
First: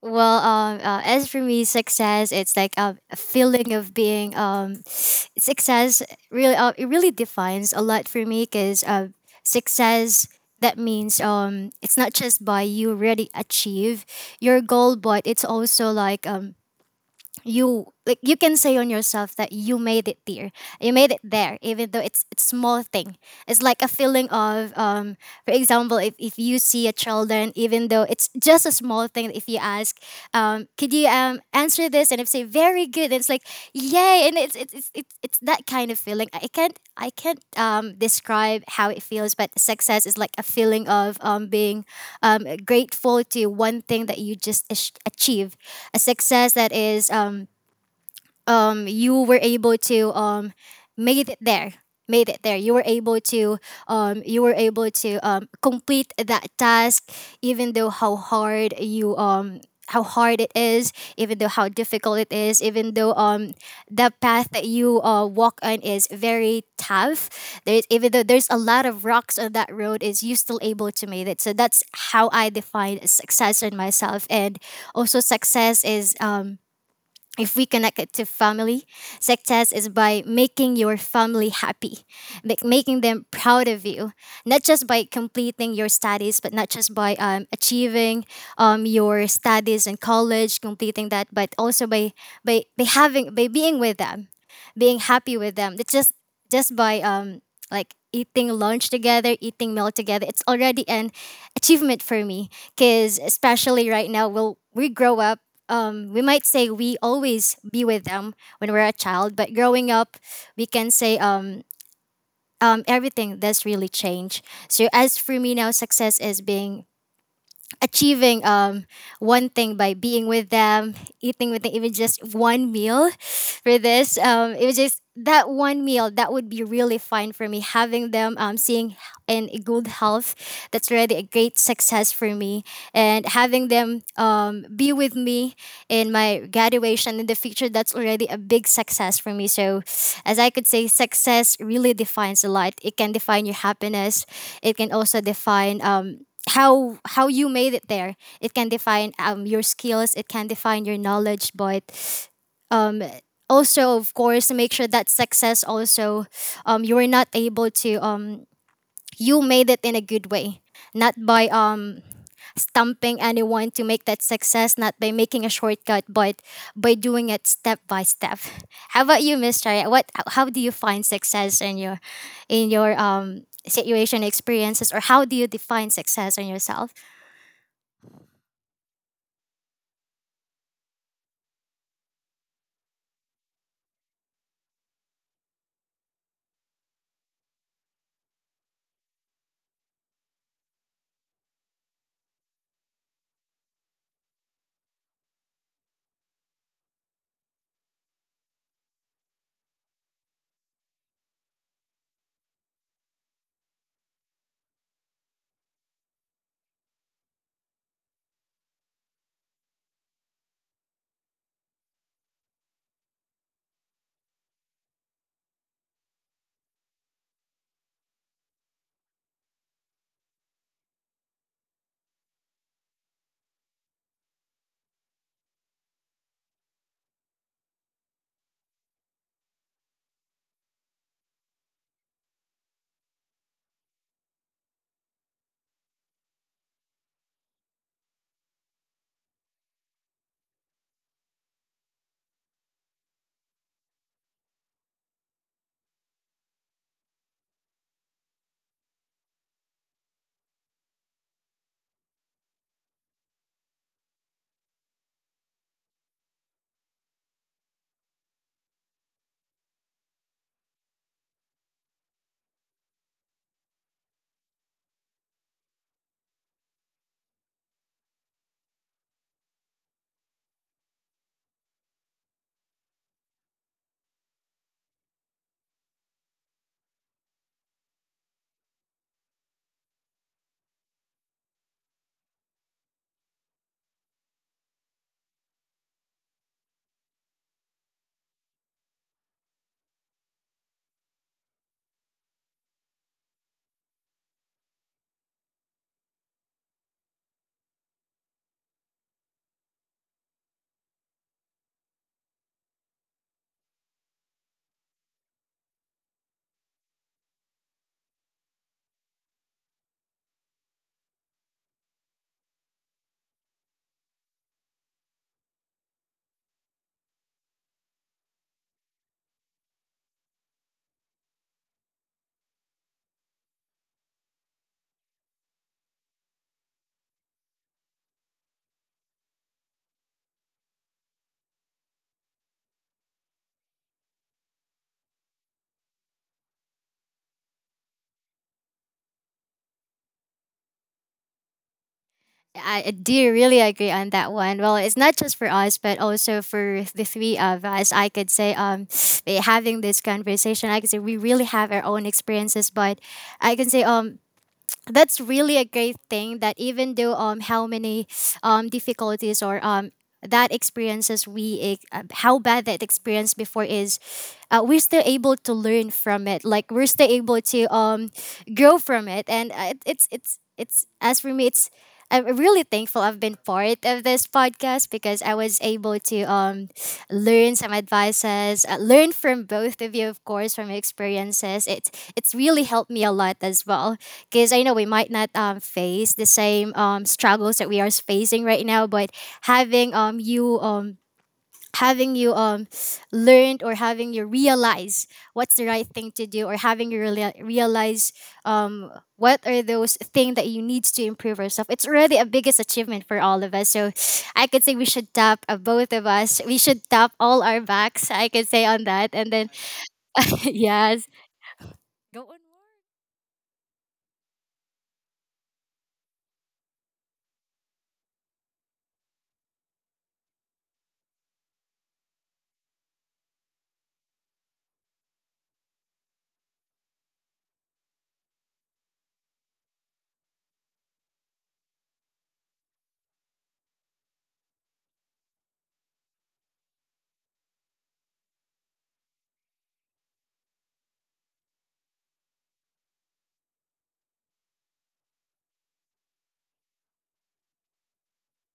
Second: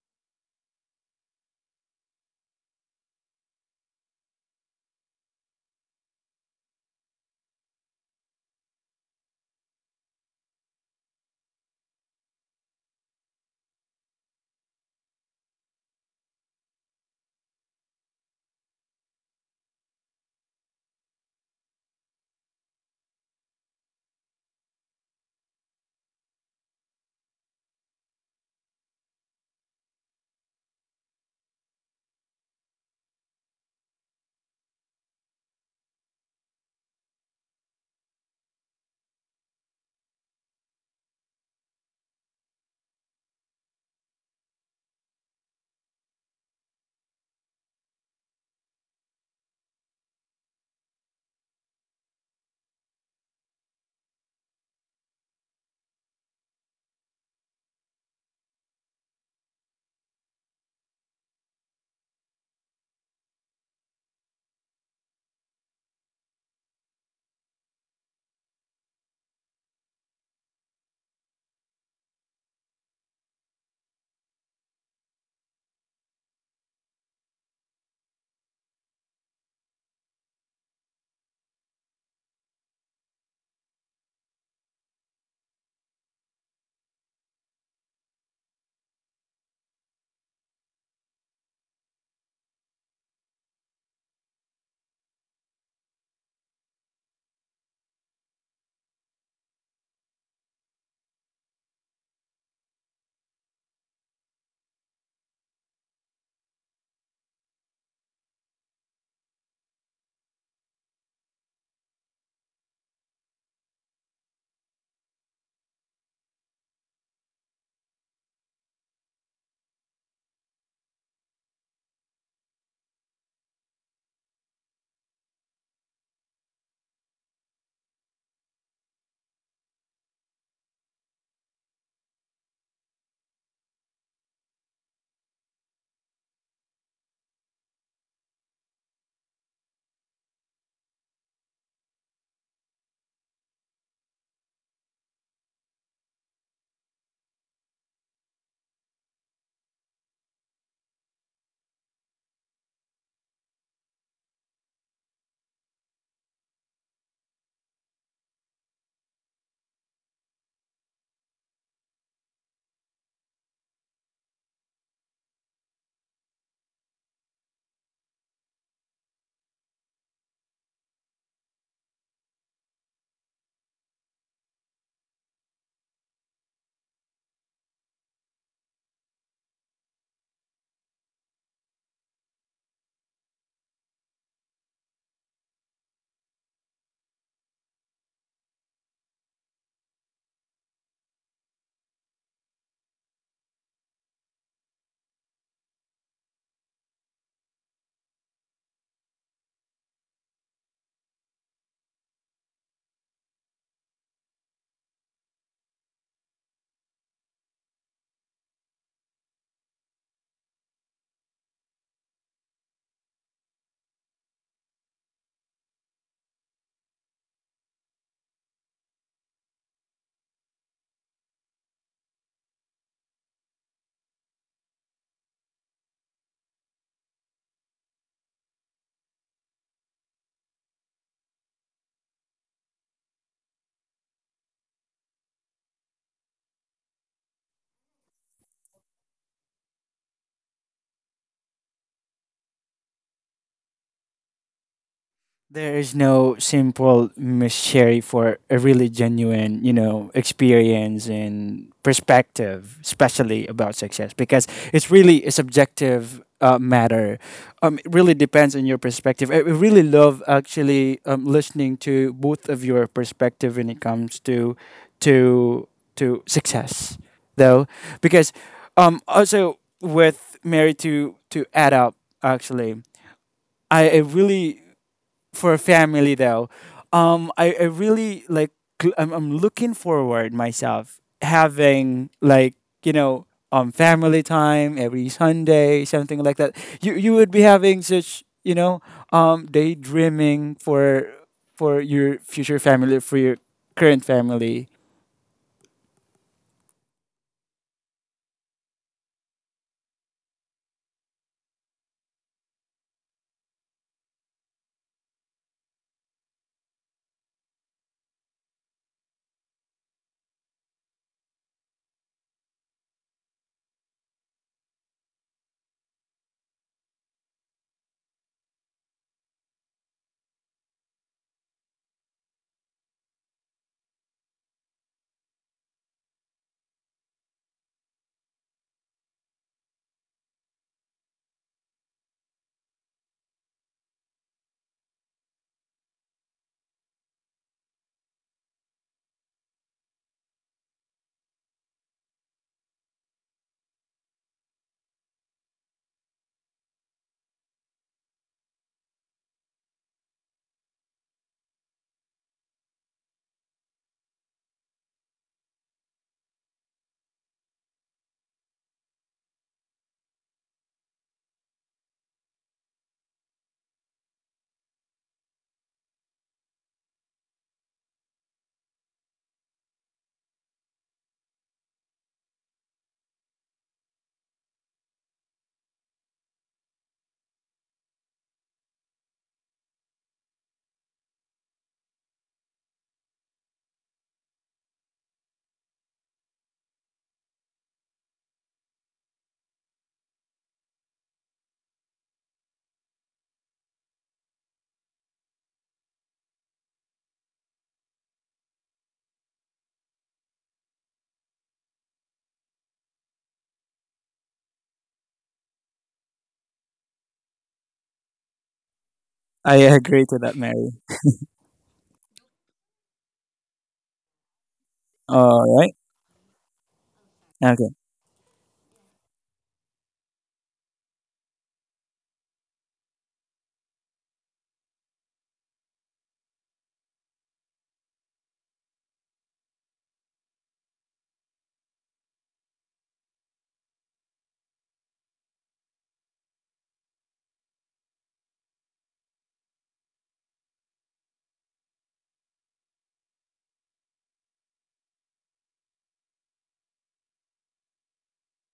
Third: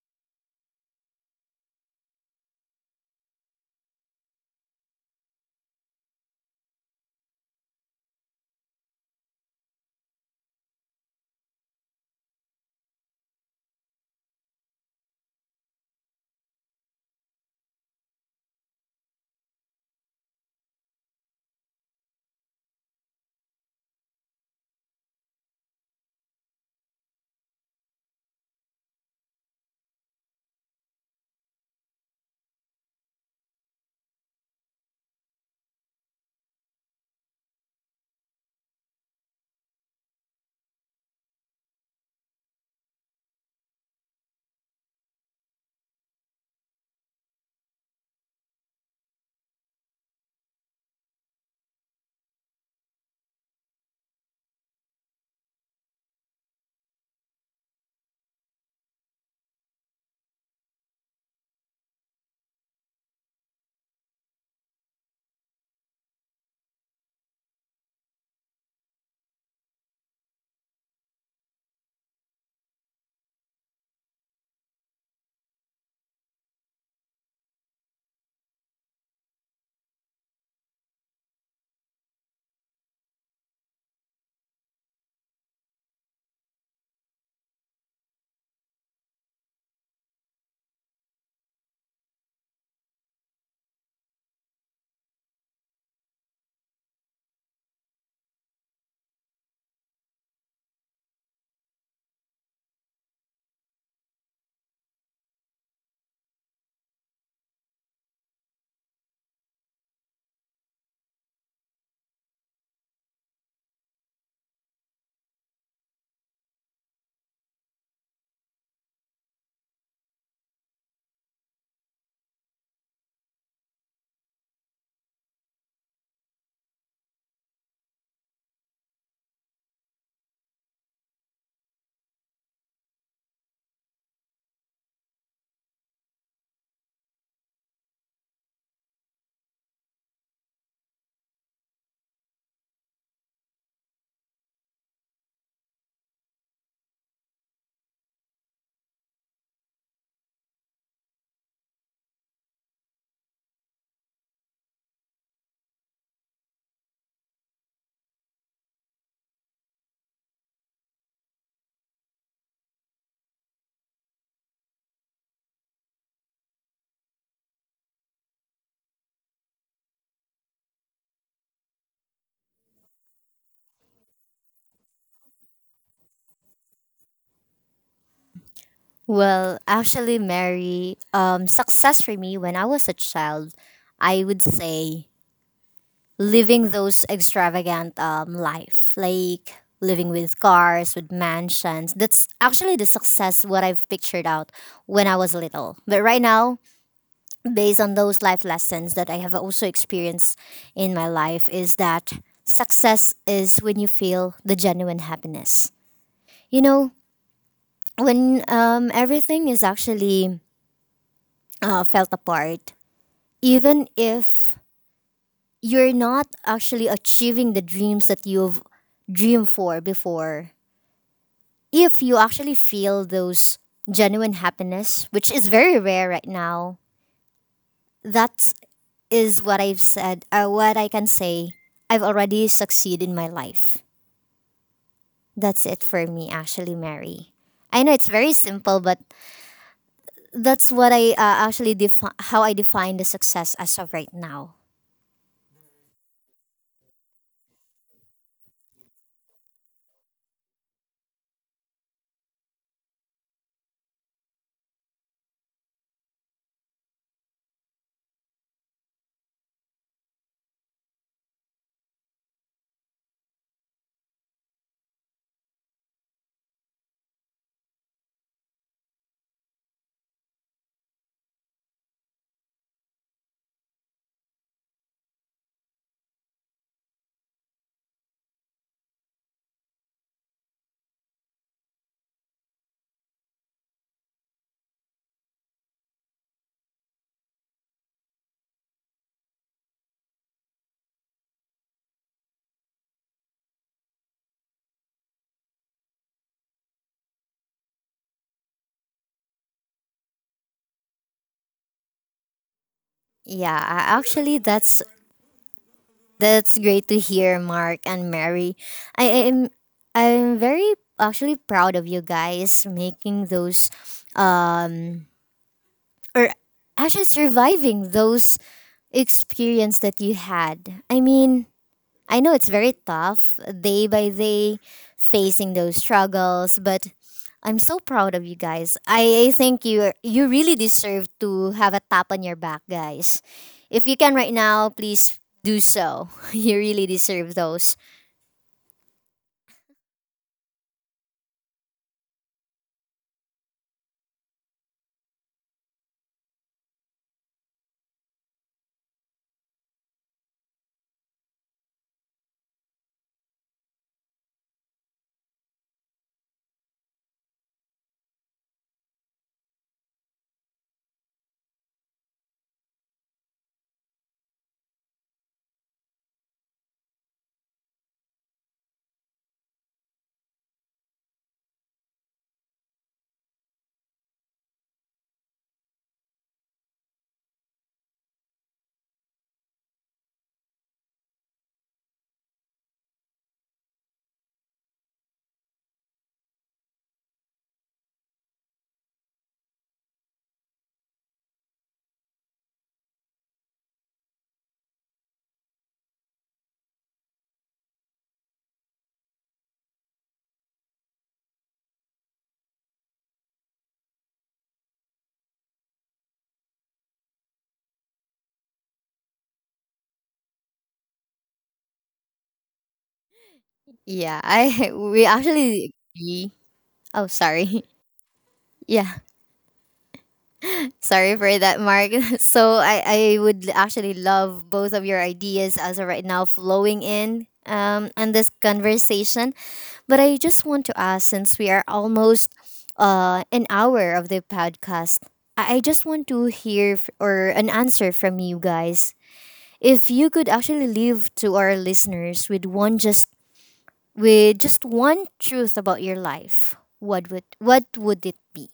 [SPEAKER 3] Well, as for me, success, it's like a feeling of being (sighs) success. Really, it really defines a lot for me, because success, that means it's not just by you already achieve your goal, but it's also like you, like you can say on yourself that you made it there, even though it's small thing. It's like a feeling of for example, if you see a children, even though it's just a small thing, if you ask could you answer this, and if say very good, it's like yay. And it's that kind of feeling. I can't describe how it feels, but success is like a feeling of being grateful to one thing that you just achieve, a success that is you were able to made it there made it there, you were able to you were able to complete that task, even though how hard you how hard it is, even though how difficult it is, even though the path that you walk on is very tough. There's, even though there's a lot of rocks on that road, is you still able to make it. So that's how I define success in myself. And also success is if we connect it to family, success is by making your family happy, making them proud of you, not just by completing your studies, but not just by achieving your studies in college, completing that, but also by, by having, by being with them, being happy with them. It's just by like eating lunch together, eating meal together. It's already an achievement for me. Kids, especially right now, will we grow up. We might say we always be with them when we're a child, but growing up, we can say everything does really change. So as for me now, success is being achieving one thing, by being with them, eating with them, even just one meal for this. It was just that one meal that would be really fine for me. Having them seeing in good health, that's already a great success for me. And having them be with me in my graduation in the future, that's already a big success for me. So as I could say, success really defines a lot. It can define your happiness. It can also define how you made it there. It can define your skills. It can define your knowledge, but um, also of course make sure that success also you were not able to you made it in a good way, not by stumping anyone to make that success, not by making a shortcut, but by doing it step by step. How about you, Miss, mr, what how do you find success in your situation, experiences, or how do you define success in yourself?
[SPEAKER 1] Well, actually, Mary, success for me when I was a child, I would say living those extravagant life, like living with cars, with mansions. That's actually the success what I've pictured out when I was little. But right now, based on those life lessons that I have also experienced in my life is that success is when you feel the genuine happiness. You know, when everything is actually felt apart, even if you're not actually achieving the dreams that you've dreamed for before, if you actually feel those genuine happiness, which is very rare right now, that's is what I've said, what I can say, I've already succeeded in my life. That's it for me, actually, Mary. I know it's very simple, but that's what I actually how I define the success as of right now.
[SPEAKER 2] There is no simple mystery for a really genuine, experience and perspective, especially about success, because it's really a subjective matter. It really depends on your perspective. I really love actually, listening to both of your perspective when it comes to to success, though, because also with Mary, to add up, actually, I really, for family though, I really like, I'm looking forward myself having like, you know family time every Sunday, something like that. You would be having such, daydreaming for your future family, for your current family.
[SPEAKER 1] Yeah, actually, that's great to hear, Mark and Mary. I am I'm very actually proud of you guys making those um or actually surviving those experience that you had. I mean, I know it's very tough day by day facing those struggles, but I'm so proud of you guys. I think you really deserve to have a tap on your back, guys. If you can right now, please do so. (laughs) You really deserve those.
[SPEAKER 3] I do really agree on that one. Well, it's not just for us, but also for the three of us. I could say, (sniffs) eh, having this conversation, I could say we really have our own experiences, but I can say, that's really a great thing that even though how many difficulties or that experiences we how bad that experience before is, we're still able to learn from it, like we're still able to grow from it. And it's as for me it's, I'm really thankful I've been part of this podcast because I was able to learn some advices, learn from both of you, of course, from your experiences. It's really helped me a lot as well, because I know we might not face the same struggles that we are facing right now, but having you having you learned, or having you realize what's the right thing to do, or having you realize um, what are those things that you need to improve yourself, it's already a biggest achievement for all of us. So I could say we should tap, both of us we should tap all our backs, I could say, on that. And then
[SPEAKER 2] I agree to that,
[SPEAKER 3] (laughs)
[SPEAKER 2] Mary.
[SPEAKER 3] yes, go on.
[SPEAKER 1] Yeah, I (laughs) we
[SPEAKER 2] All
[SPEAKER 1] actually
[SPEAKER 2] right.
[SPEAKER 1] agree. Oh, sorry.
[SPEAKER 2] Okay.
[SPEAKER 1] (laughs) Yeah. Sorry for that, Mark. (laughs) So I would actually love both of your ideas as of right now flowing in on this conversation. But I just want to ask, since we are almost an hour of the podcast, I just want to hear f- or an answer from you guys. If you could actually leave to our listeners with one just with just one truth about your life, what would it be?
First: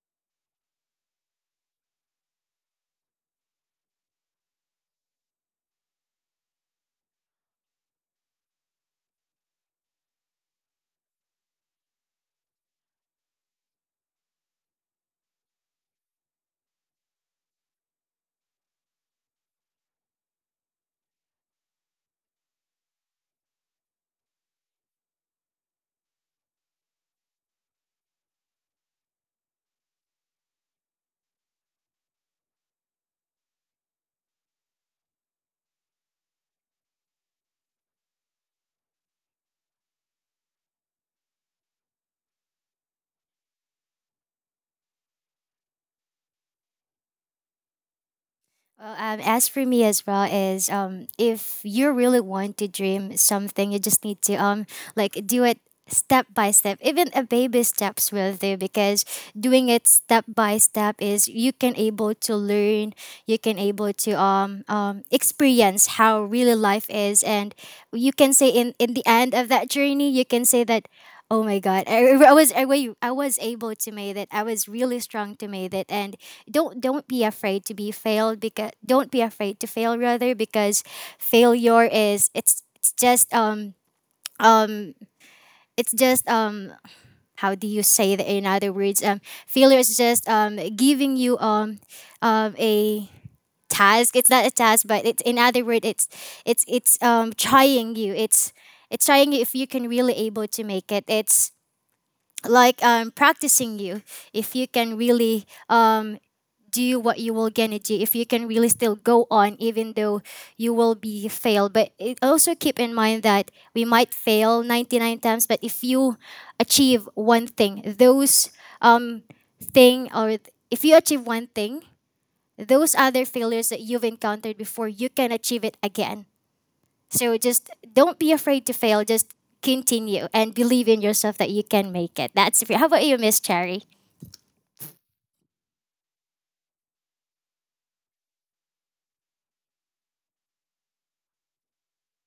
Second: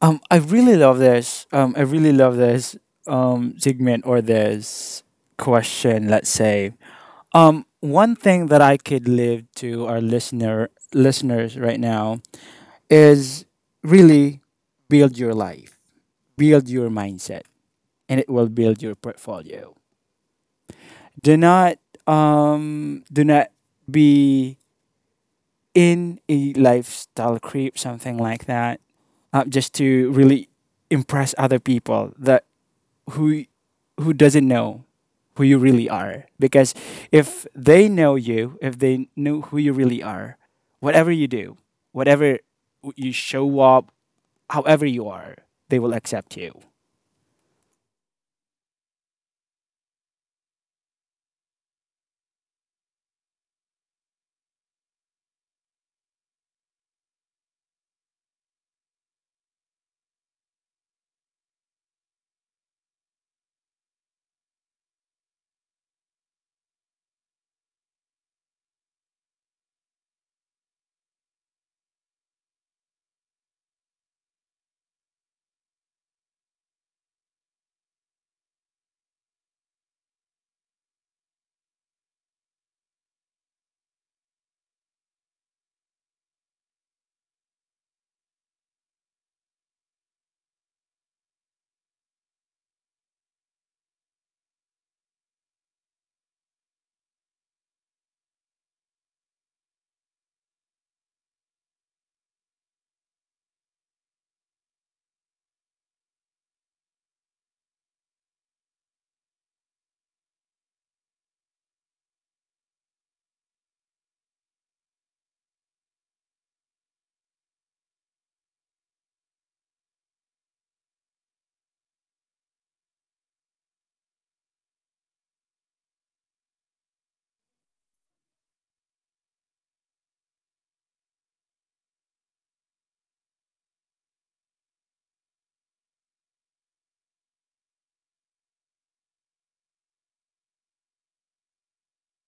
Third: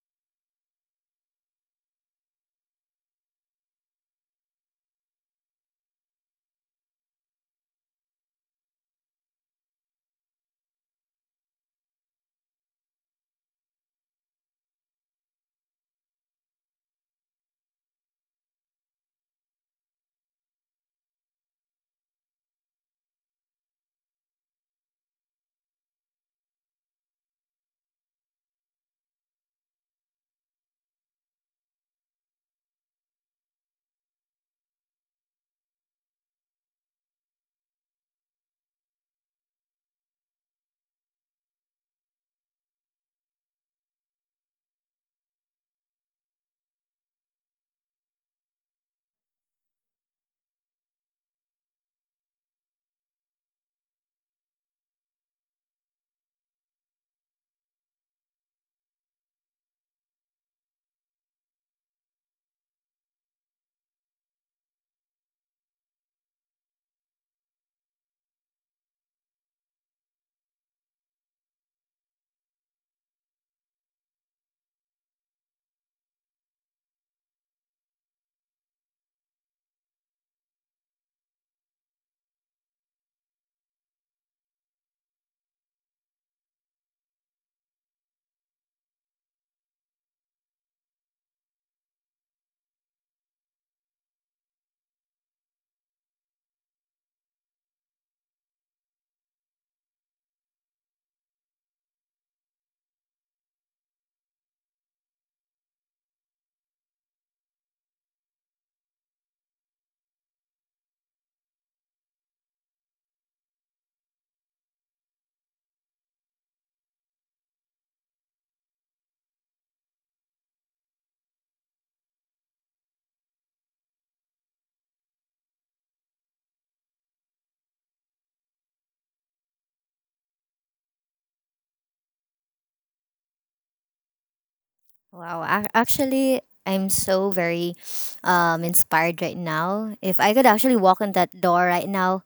[SPEAKER 2] I really love this segment or this question, let's say. One thing that I could live to our listeners right now is, really, build your life, build your mindset, and it will build your portfolio. Do not do not be in a lifestyle creep, something like that, just to really impress other people that who who doesn't know who you really are. Because if they know you, if they know who you really are, whatever you do, whatever you show up, however you are, they will accept you.
[SPEAKER 3] Well, as for me as well is if you really want to dream something, you just need to like do it step by step. Even a baby steps will do, because doing it step by step is you can able to learn, you can able to experience how really life is, and you can say in the end of that journey, you can say that. Oh my God! I was I was able to make it. I was really strong to make it, and don't be afraid to be failed, because don't be afraid to fail, rather. Because failure is um it's just how do you say that in other words failure is just giving you a task, it's not a task, but it's in other word it's trying you. It's trying you, if you can really able to make it, it's like practicing you, if you can really do what you will gonna do, if you can really still go on even though you will be failed. But it also keep in mind that we might fail 99 times, but if you achieve one thing, those um if you achieve one thing, those other failures that you've encountered before you can achieve it again. So just don't be afraid to fail, just continue and believe in yourself that you can make it. That's, how about you, Miss Cherry?
[SPEAKER 1] Wow, actually, I'm so very inspired right now. If I could actually walk in that door right now,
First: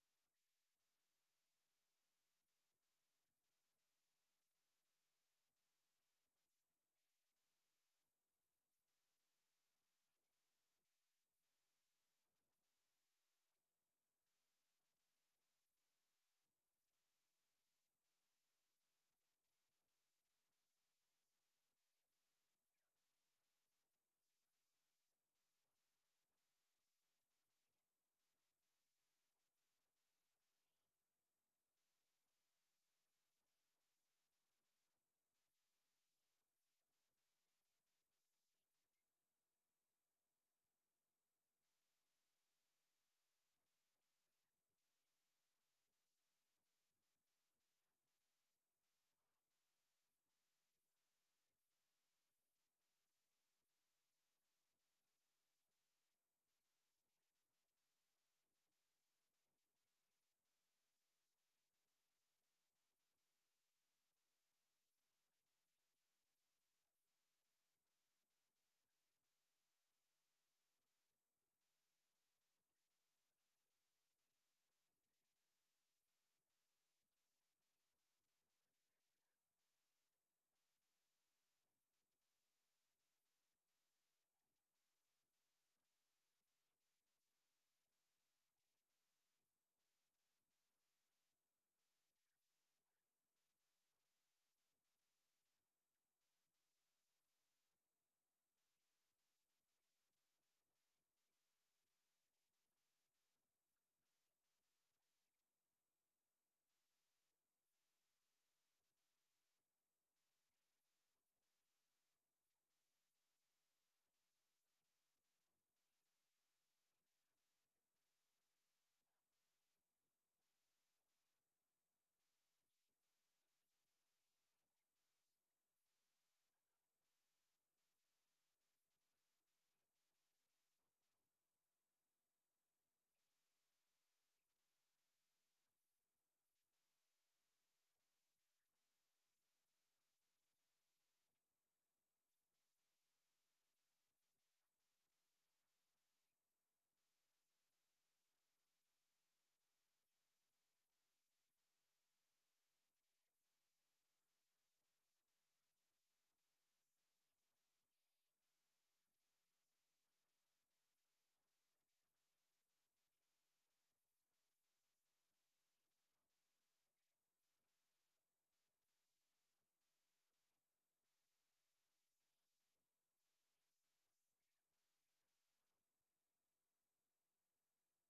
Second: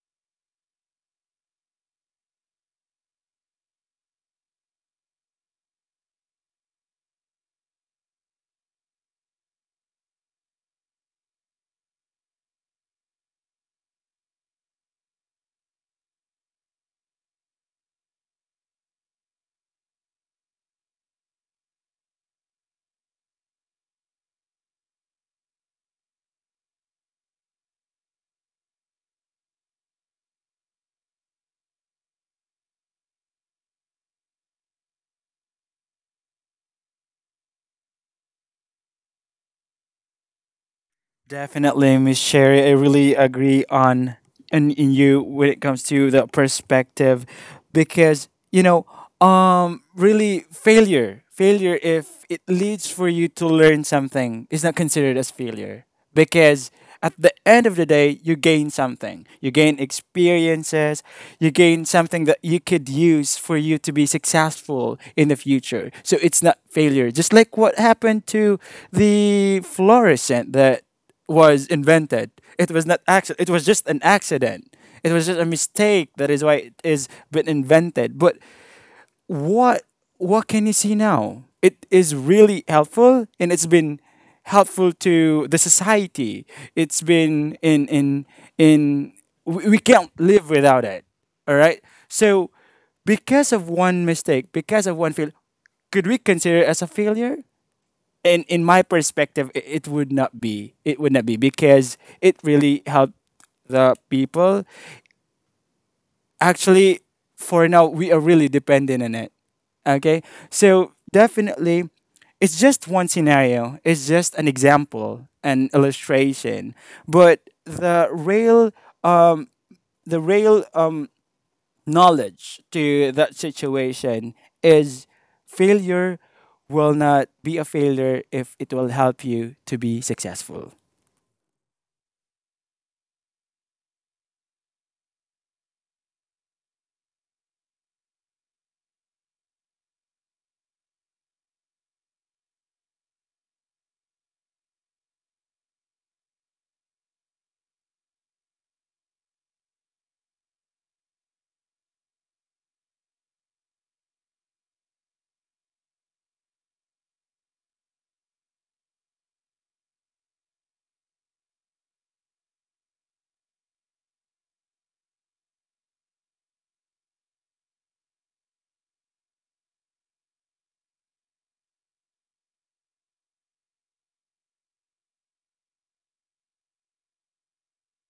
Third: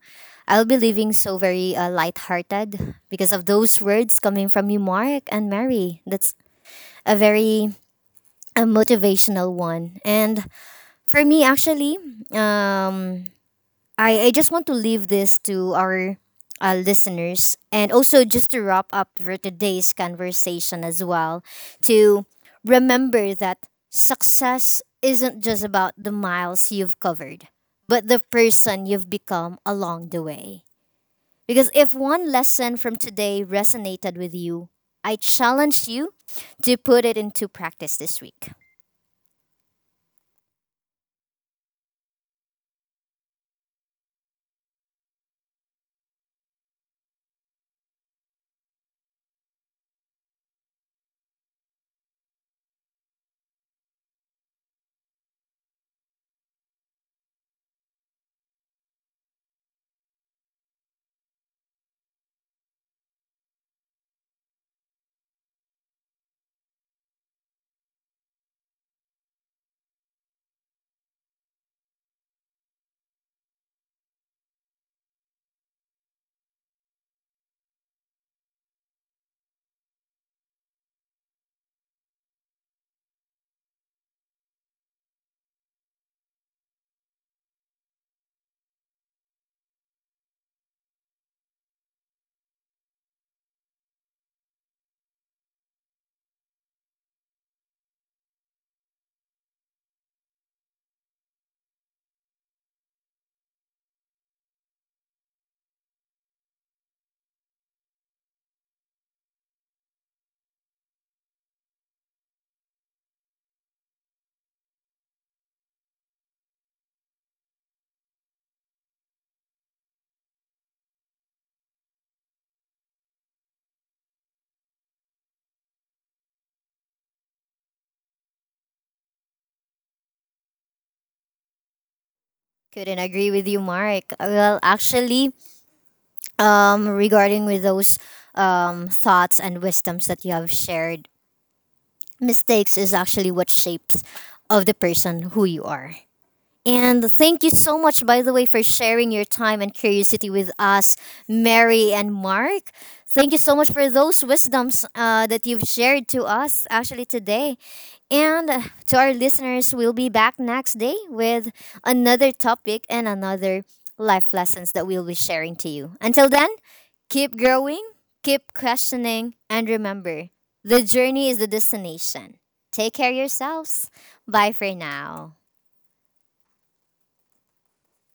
[SPEAKER 1] I'll be leaving so very lighthearted because of those words coming from you, Mark and Mary. That's a very a motivational one. And for me, actually, um, I just want to leave this to our listeners, and also just to wrap up for today's conversation as well, to remember that success isn't just about the miles you've covered, but the person you've become along the way. Because if one lesson from today resonated with you, I challenge you to put it into practice this week.
[SPEAKER 2] Definitely, Miss Sherry. I really agree on and in you when it comes to the perspective, because you know, really, failure if it leads for you to learn something is not considered as failure, because at the end of the day you gain something, you gain experiences, you gain something that you could use for you to be successful in the future. So it's not failure, just like what happened to the fluorescent that was invented. It was not accident. It was just an accident. It was just a mistake. That is why it is been invented. But what what can you see now? It is really helpful, and it's been helpful to the society. It's been in We can't live without it. All right. So because of one mistake, because of one fail, could we consider it as a failure? And in my perspective, it would not be because it really helped the people, actually, for now we are really dependent on it. Okay. So definitely, it's just one scenario, it's just an example, an illustration, but um the real knowledge to that situation is, failure will not be a failure if it will help you to be successful.
[SPEAKER 1] Couldn't agree with you, Mark. Well, actually, regarding with those thoughts and wisdoms that you have shared, mistakes is actually what shapes of the person who you are. And thank you so much, by the way, for sharing your time and curiosity with us, Mary and Mark. Thank you so much for those wisdoms, that you've shared to us actually today. And to our listeners, we'll be back next day with another topic and another life lessons that we'll be sharing to you. Until then, keep growing, keep questioning, and remember the journey is the destination. Take care of yourselves. Bye for now.